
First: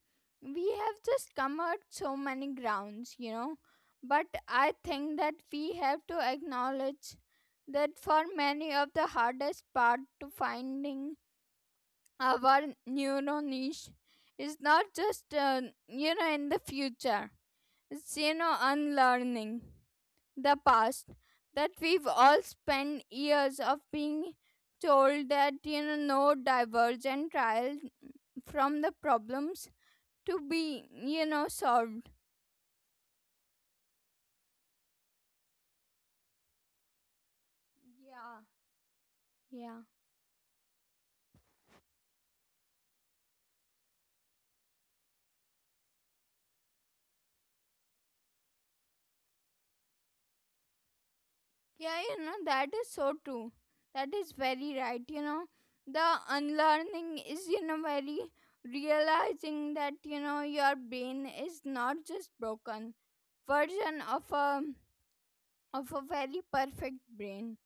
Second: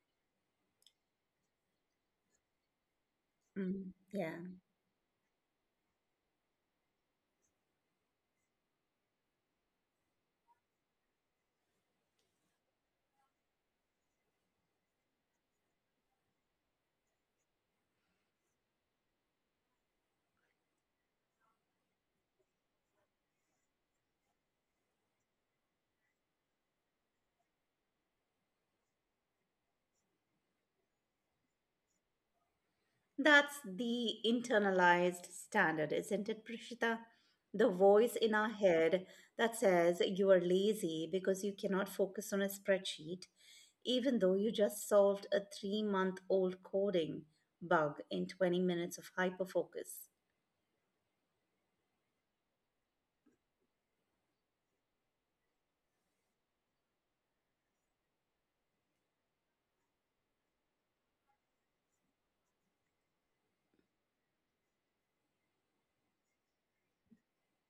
Speaker 2: we have just covered so many grounds, you know,
Speaker 1: Mm,
Speaker 2: but
Speaker 1: yeah.
Speaker 2: I think that we have to acknowledge that for many of the hardest part to finding our neuro niche is not just, you know, in the future, it's, you know, unlearning the past that we've all spent years of being told that you know no divergent trial from the problems to be, you know, solved.
Speaker 1: That's the internalized standard, isn't it, Prishita? The voice
Speaker 2: Yeah.
Speaker 1: in our head that
Speaker 2: Yeah.
Speaker 1: says you are lazy because you cannot focus on a spreadsheet, even though you just solved a 3 month old coding bug in 20 minutes of hyperfocus.
Speaker 2: Yeah, you know, that is so true. That is very right, you know. The unlearning is, you know, very realizing that you know your brain is not just broken version of a very perfect brain,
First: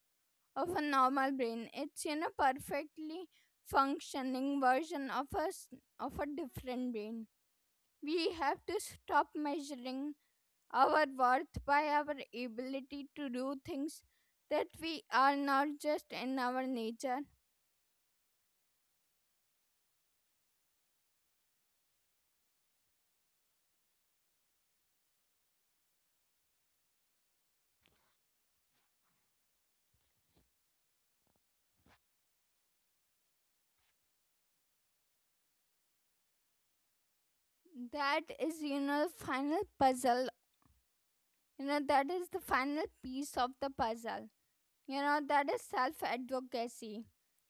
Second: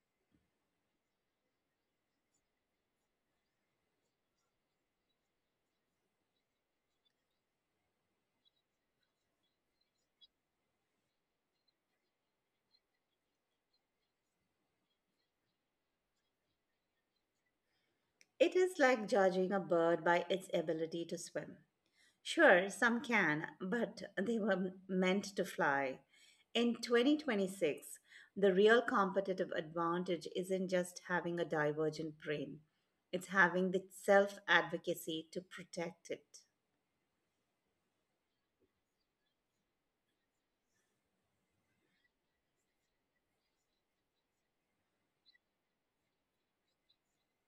Speaker 2: of a normal brain. It's, you know, perfectly functioning version of us, of a different brain. We have to stop measuring our worth by our ability to do things that we are not just in our nature.
Speaker 1: It is like judging a bird by its ability to swim. Sure, some can, but they were meant to fly. In 2026, the real competitive advantage isn't just having a divergent brain, it's having the self advocacy to protect it.
Speaker 2: That is, you know, final puzzle. You know, that is the final piece of the puzzle. You know, that is self advocacy.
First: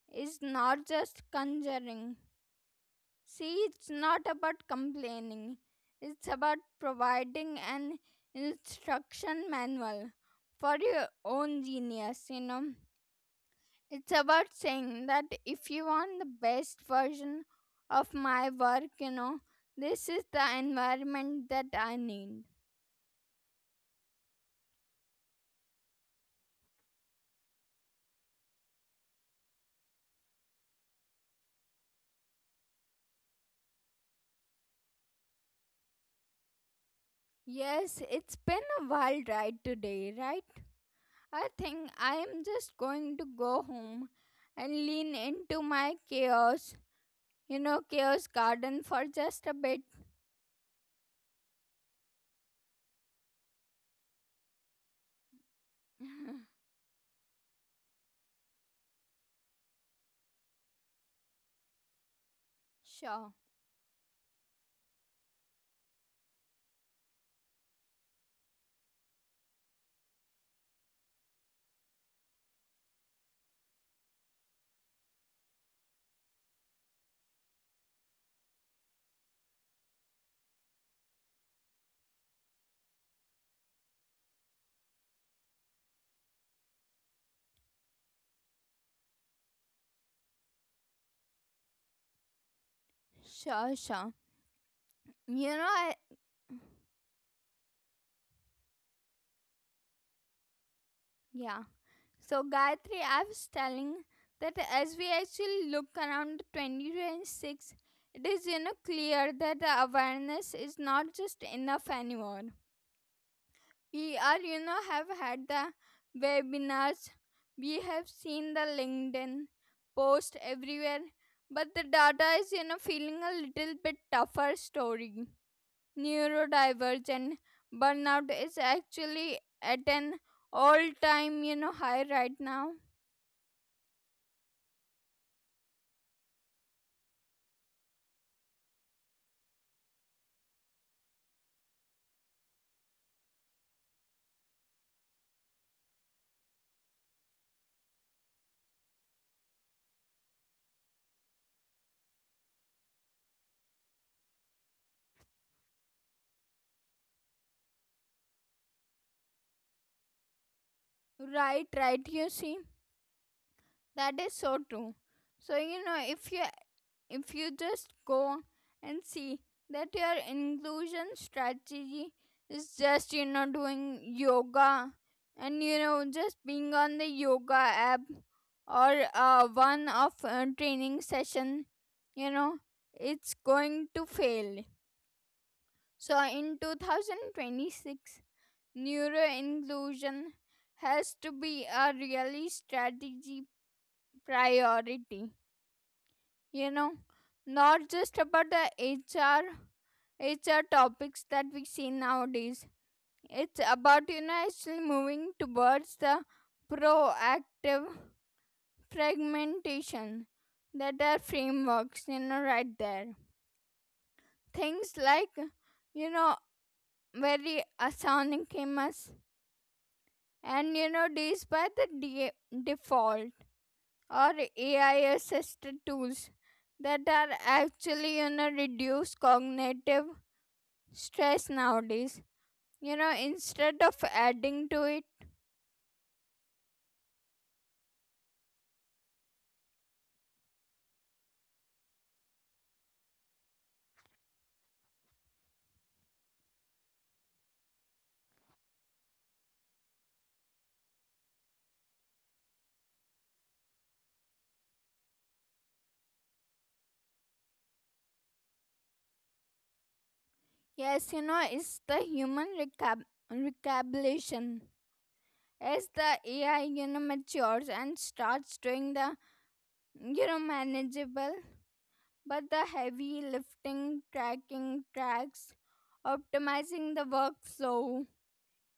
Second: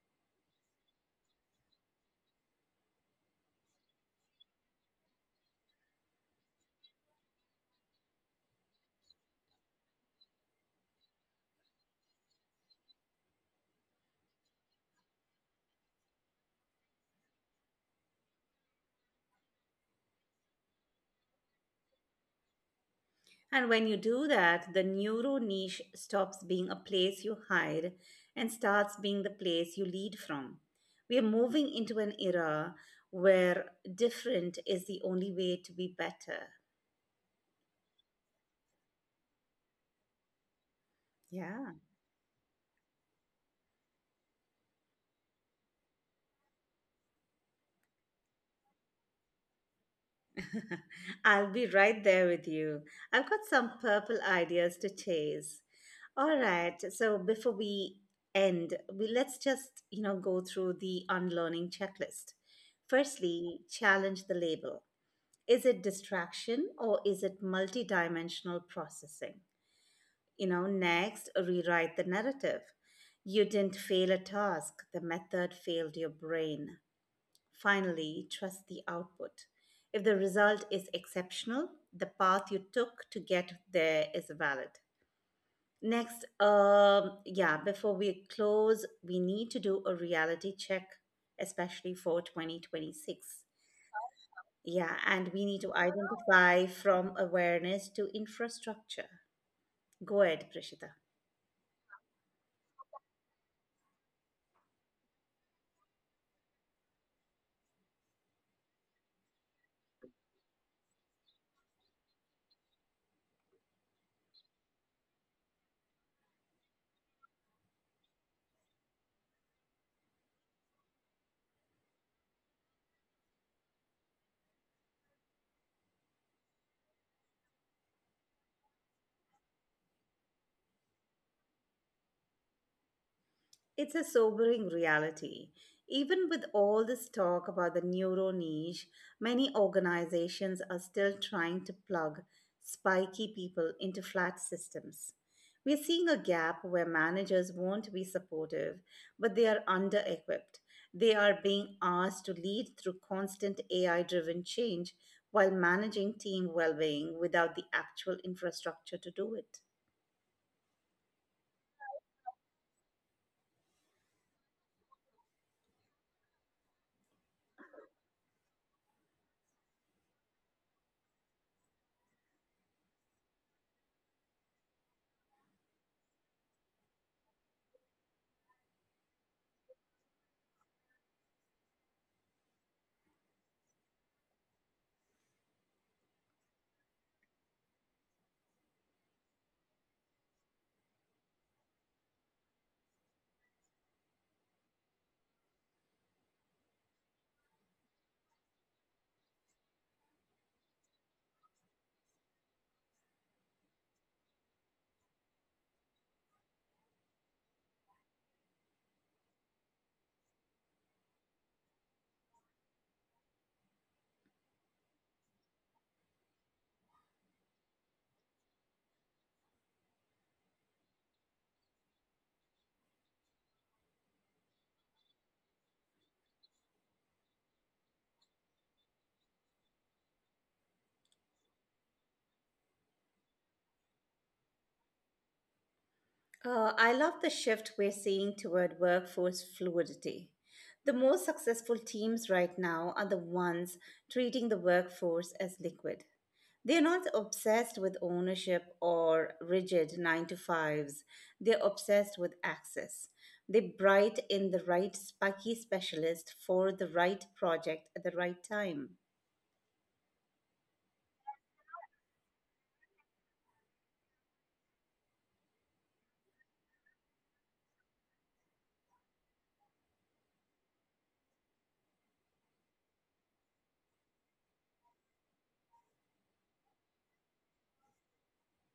Speaker 2: It's not just conjuring. See, it's not about complaining, it's about providing an instruction manual for your own genius, you know. It's about saying that if you want the best version of my work, you know, this is the environment that I need.
Speaker 1: And when you do that, the neuro niche stops being a place you hide and starts being the place you lead from. We are moving into an era where different is the only way to be better.
Speaker 2: Yes, it's been a wild ride today, right? I
Speaker 1: Yeah.
Speaker 2: think I am just going to go home and lean into my chaos, you know, chaos garden for just a bit.
Speaker 1: I'll be right there with you. I've got some purple ideas to chase. All right, so before we end, we let's just, you know, go through the unlearning checklist.
Speaker 2: Sure,
Speaker 1: Firstly, challenge the label. Is it distraction or is it multidimensional processing? You know, next, rewrite the narrative. You didn't fail a task, the method failed your brain. Finally, trust the output. If the result is exceptional, the path you took to get there is valid. Next, yeah, before we close, we need to do a reality check, especially for 2026.
Speaker 2: sure, sure.
Speaker 1: Yeah, and we need
Speaker 2: You know,
Speaker 1: to
Speaker 2: I,
Speaker 1: identify from awareness to infrastructure. Go ahead, Prishita.
Speaker 2: yeah. So Gayatri, I was telling that as we actually look around 2026, it is, you know, clear that the awareness is not just enough anymore. We are, you know, have had the webinars, we have seen the LinkedIn post everywhere, but the data is, you know, feeling a little bit tougher story. Neurodivergent burnout is actually at an all time, you know, high right now.
Speaker 1: It's a sobering reality. Even with all this talk about the neuro niche, many organizations are still trying to plug spiky people into flat systems. We're seeing a gap where managers won't be supportive, but they are under equipped. They are being asked to lead through constant AI driven change while managing team well being without the actual infrastructure to do it.
Speaker 2: Right, right. You see, that is so true. So you know, if you just go and see that your inclusion strategy is just, you know, doing yoga and you know just being on the yoga app or one of training session, you know, it's going to fail. So in 2026, neuro inclusion has to be a really strategy priority, you know, not just about the hr topics that we see nowadays. It's about, you know, actually moving towards the proactive fragmentation that are frameworks, you know, right there. Things like, you know, very asynchronous and you know these by the default or AI assisted tools that are actually, you know, reduce cognitive stress nowadays. You know, instead of adding to it,
Speaker 1: I love the shift we're seeing toward workforce fluidity. The most successful teams right now are the ones treating the workforce as liquid. They're not obsessed with ownership or rigid nine to fives, they're obsessed with access. They bright in the right spiky specialist for the right project at the right time.
Speaker 2: yes, you know, it's the human recapitulation. As the AI, you know, matures and starts doing the, you know, manageable but the heavy lifting, tracking tracks, optimizing the workflow.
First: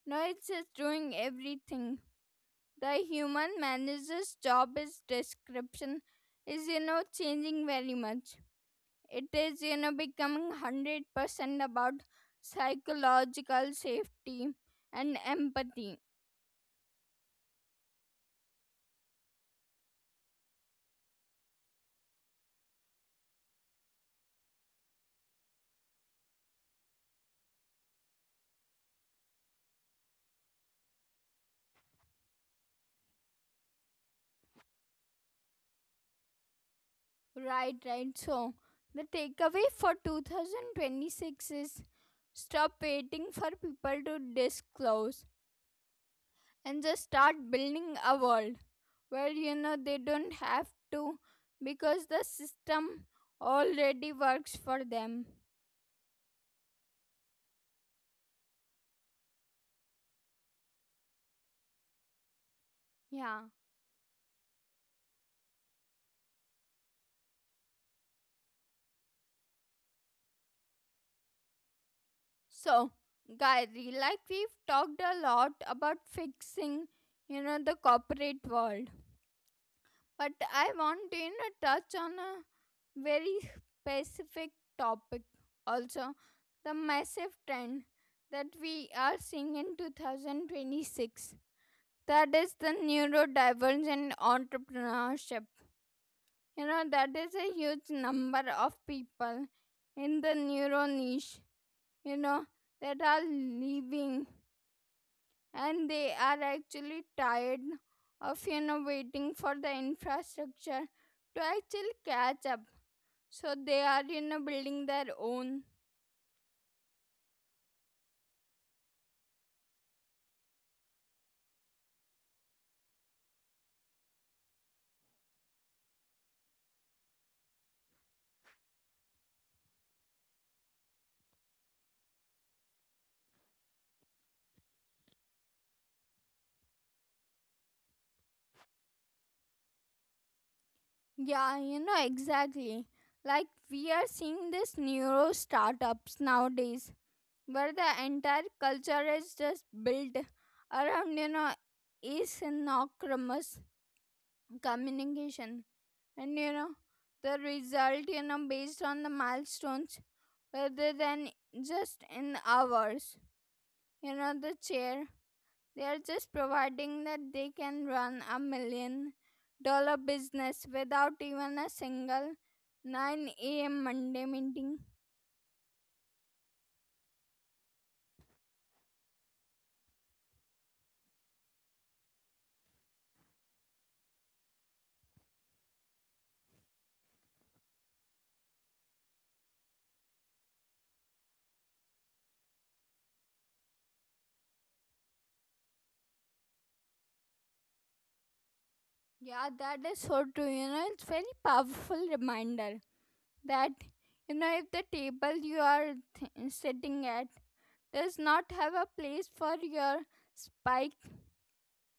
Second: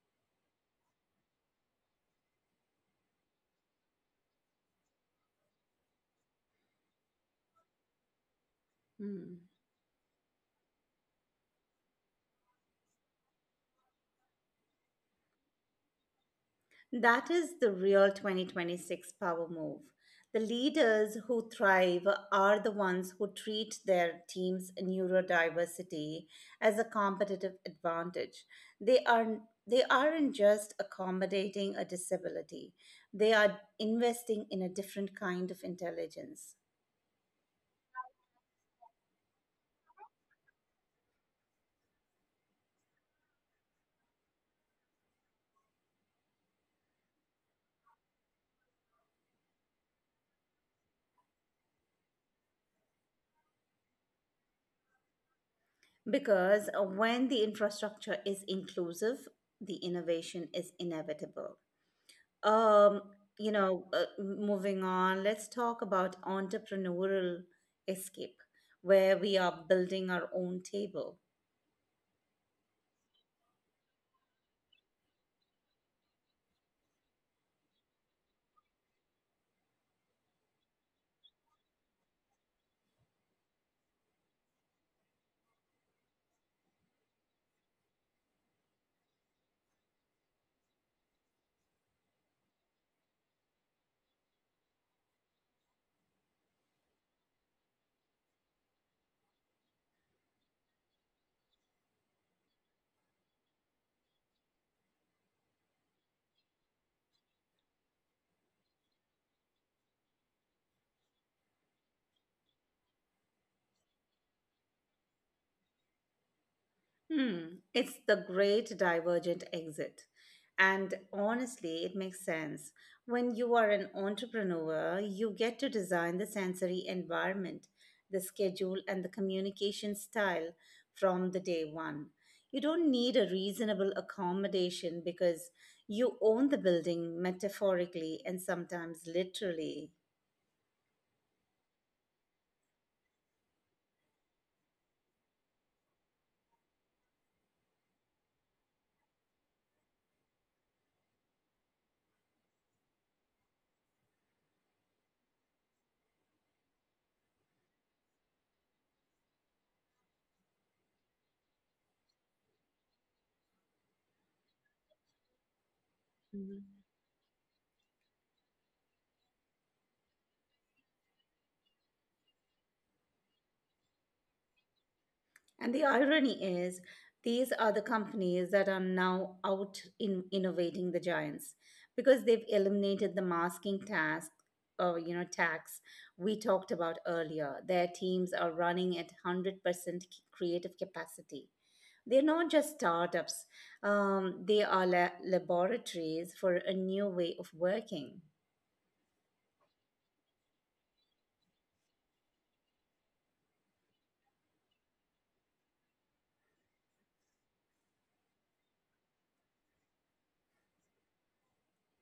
Speaker 2: No, it's just doing everything. The human manager's job is description is, you know, changing very much. It
Speaker 1: Hmm.
Speaker 2: is, you know, becoming 100% about psychological safety and empathy.
Speaker 1: That is the real 2026 power move. The leaders who thrive are the ones who treat their team's neurodiversity as a competitive advantage. They are they aren't just accommodating a disability. They are investing in a different kind of intelligence.
Speaker 2: Right, right. So the takeaway for 2026 is stop waiting for people to disclose and just start building a world where, you know, they don't have to, because the system already works for them.
Speaker 1: Because when the infrastructure is inclusive, the innovation is inevitable. Um, you
Speaker 2: Yeah.
Speaker 1: know, moving on, let's talk about entrepreneurial escape, where we are building our own table.
Speaker 2: So, Gayatri, like we've talked a lot about fixing, you know, the corporate world, but I want to, you know, touch on a very specific topic also, the massive trend that we are seeing in 2026. That is the neurodivergent entrepreneurship. You know, that is a huge number of people in the neuro niche, you know, that are leaving, and they are actually tired of you know waiting for the infrastructure to actually catch up, so they are, you know, building their own.
Speaker 1: Hmm, it's the great divergent exit. And honestly, it makes sense. When you are an entrepreneur, you get to design the sensory environment, the schedule, and the communication style from the day one. You don't need a reasonable accommodation because you own the building metaphorically and sometimes literally.
Speaker 2: Yeah, you know, exactly. Like we are seeing this neuro startups nowadays where the entire culture is just built around, you know, asynchronous communication, and you know the result, you know, based on the milestones rather than just in hours. You know the chair they are just providing that they can run a million dollar business without even a single 9 a.m. monday meeting.
Speaker 1: And the irony is, these are the companies that are now out in innovating the giants because they've eliminated the masking task, or you know tax, we talked about earlier. Their teams are running at 100% creative capacity. They're not just startups. They are laboratories for a new way of working.
Speaker 2: Yeah, that is so true, you know. It's very powerful reminder that, you know, if the table you are sitting at does not have a place for your spike,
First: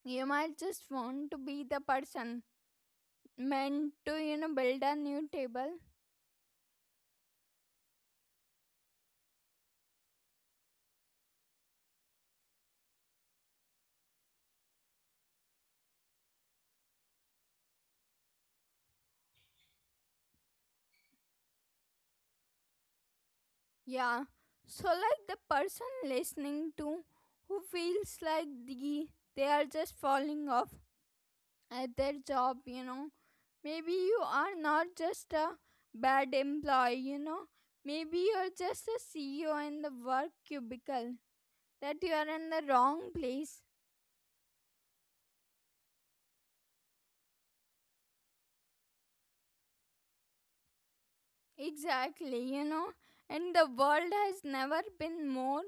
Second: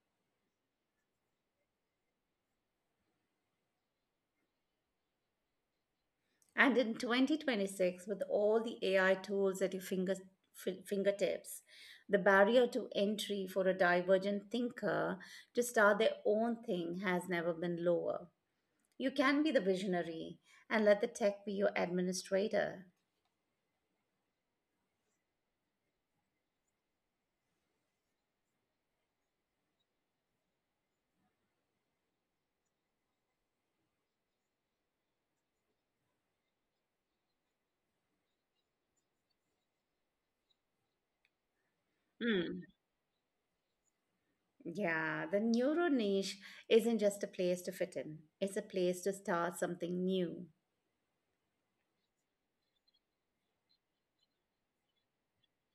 Speaker 2: you might just want to be the person meant to, you know, build a new table.
Speaker 1: And in 2026, with all the AI tools at your fingertips, the barrier to entry for a divergent thinker to start their own thing has never been lower. You can be the visionary and let the tech be your administrator.
Speaker 2: Yeah. So like the person listening to who feels like they are just falling off at their job, you know. Maybe you are not just a bad employee, you know. Maybe you're just a CEO in the work cubicle. That you are in
Speaker 1: Hmm.
Speaker 2: the wrong place.
Speaker 1: Yeah, the neuro niche isn't just a place to fit in, it's a place to start something new.
Speaker 2: Exactly, you know, and the world has never been more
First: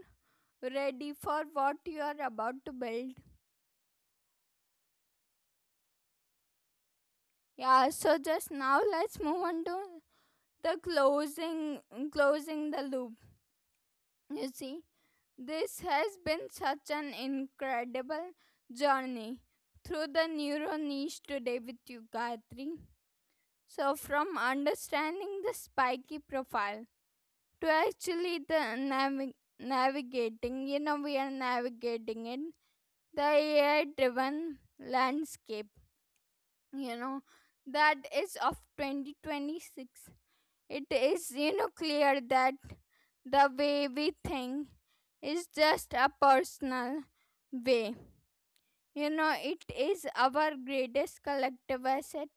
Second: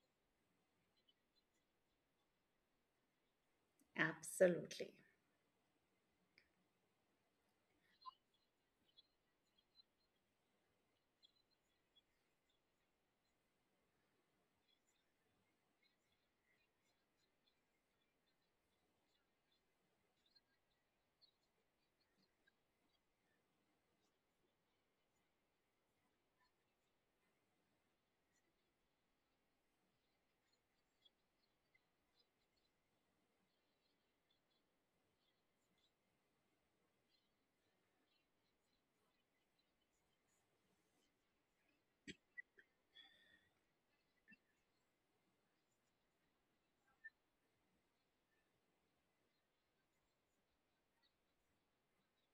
Speaker 2: ready for what you are about to build.
Speaker 1: Absolutely.
Speaker 2: Yeah, so just now let's move on to the closing closing the loop. You see, this has been such an incredible journey through the neuro niche today with you, Gayatri. So from understanding the spiky profile to actually the navigating, you know, we are navigating in the AI driven landscape, you know, that is of 2026. It is, you know, clear that the way we think is just a personal way. You know, it is our greatest collective asset.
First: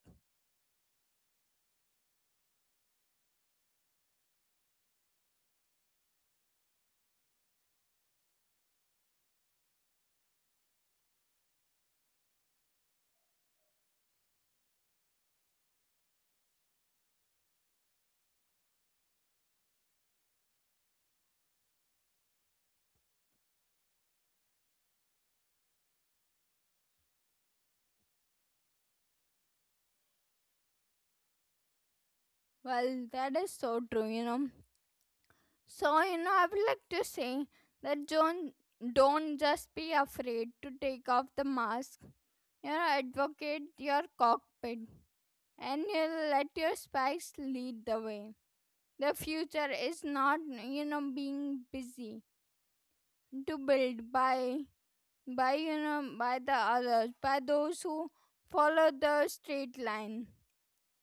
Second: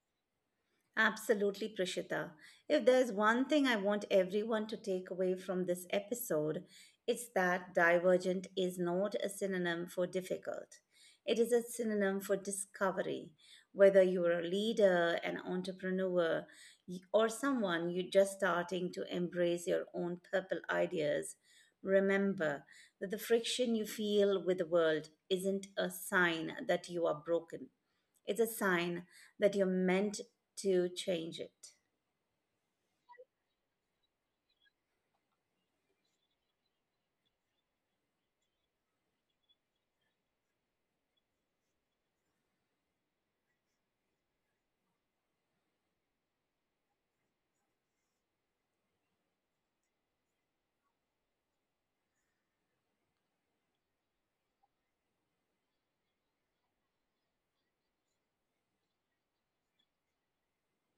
Speaker 1: Absolutely, Prishita. If there's one thing I want everyone to take away from this episode, it's that divergent is not a synonym for difficult. It is a synonym for discovery. Whether you're a leader, an entrepreneur, or someone you're just starting to embrace your own purple ideas, remember that the friction you feel with the world isn't a sign that you are broken. It's a sign that you're meant to change it.
Speaker 2: Well, that is so true, you know. So, you know, I would like to say that John, don't just be afraid to take off the mask. You know, advocate your cockpit and you let your spies lead the way. The future is not, you know, being busy to build you know, by the others, by those who follow the straight line.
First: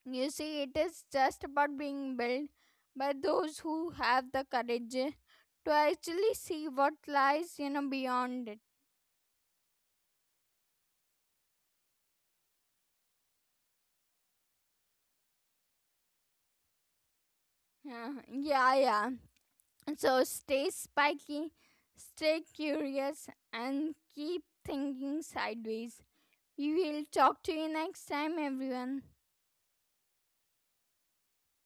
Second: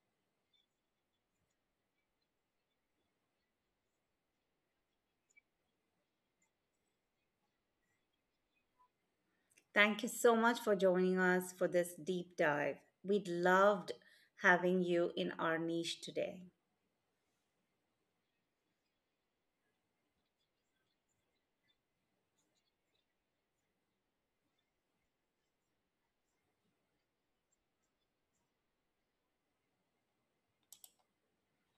Speaker 2: You see, it is just about being built by those who have the courage to actually see what lies, you know, beyond it.
Speaker 1: Thank you so much for joining us for this deep dive. We'd loved having you in our niche today.
Speaker 2: Yeah, yeah, yeah. So stay spiky, stay curious, and keep thinking sideways. We will talk to you next time, everyone.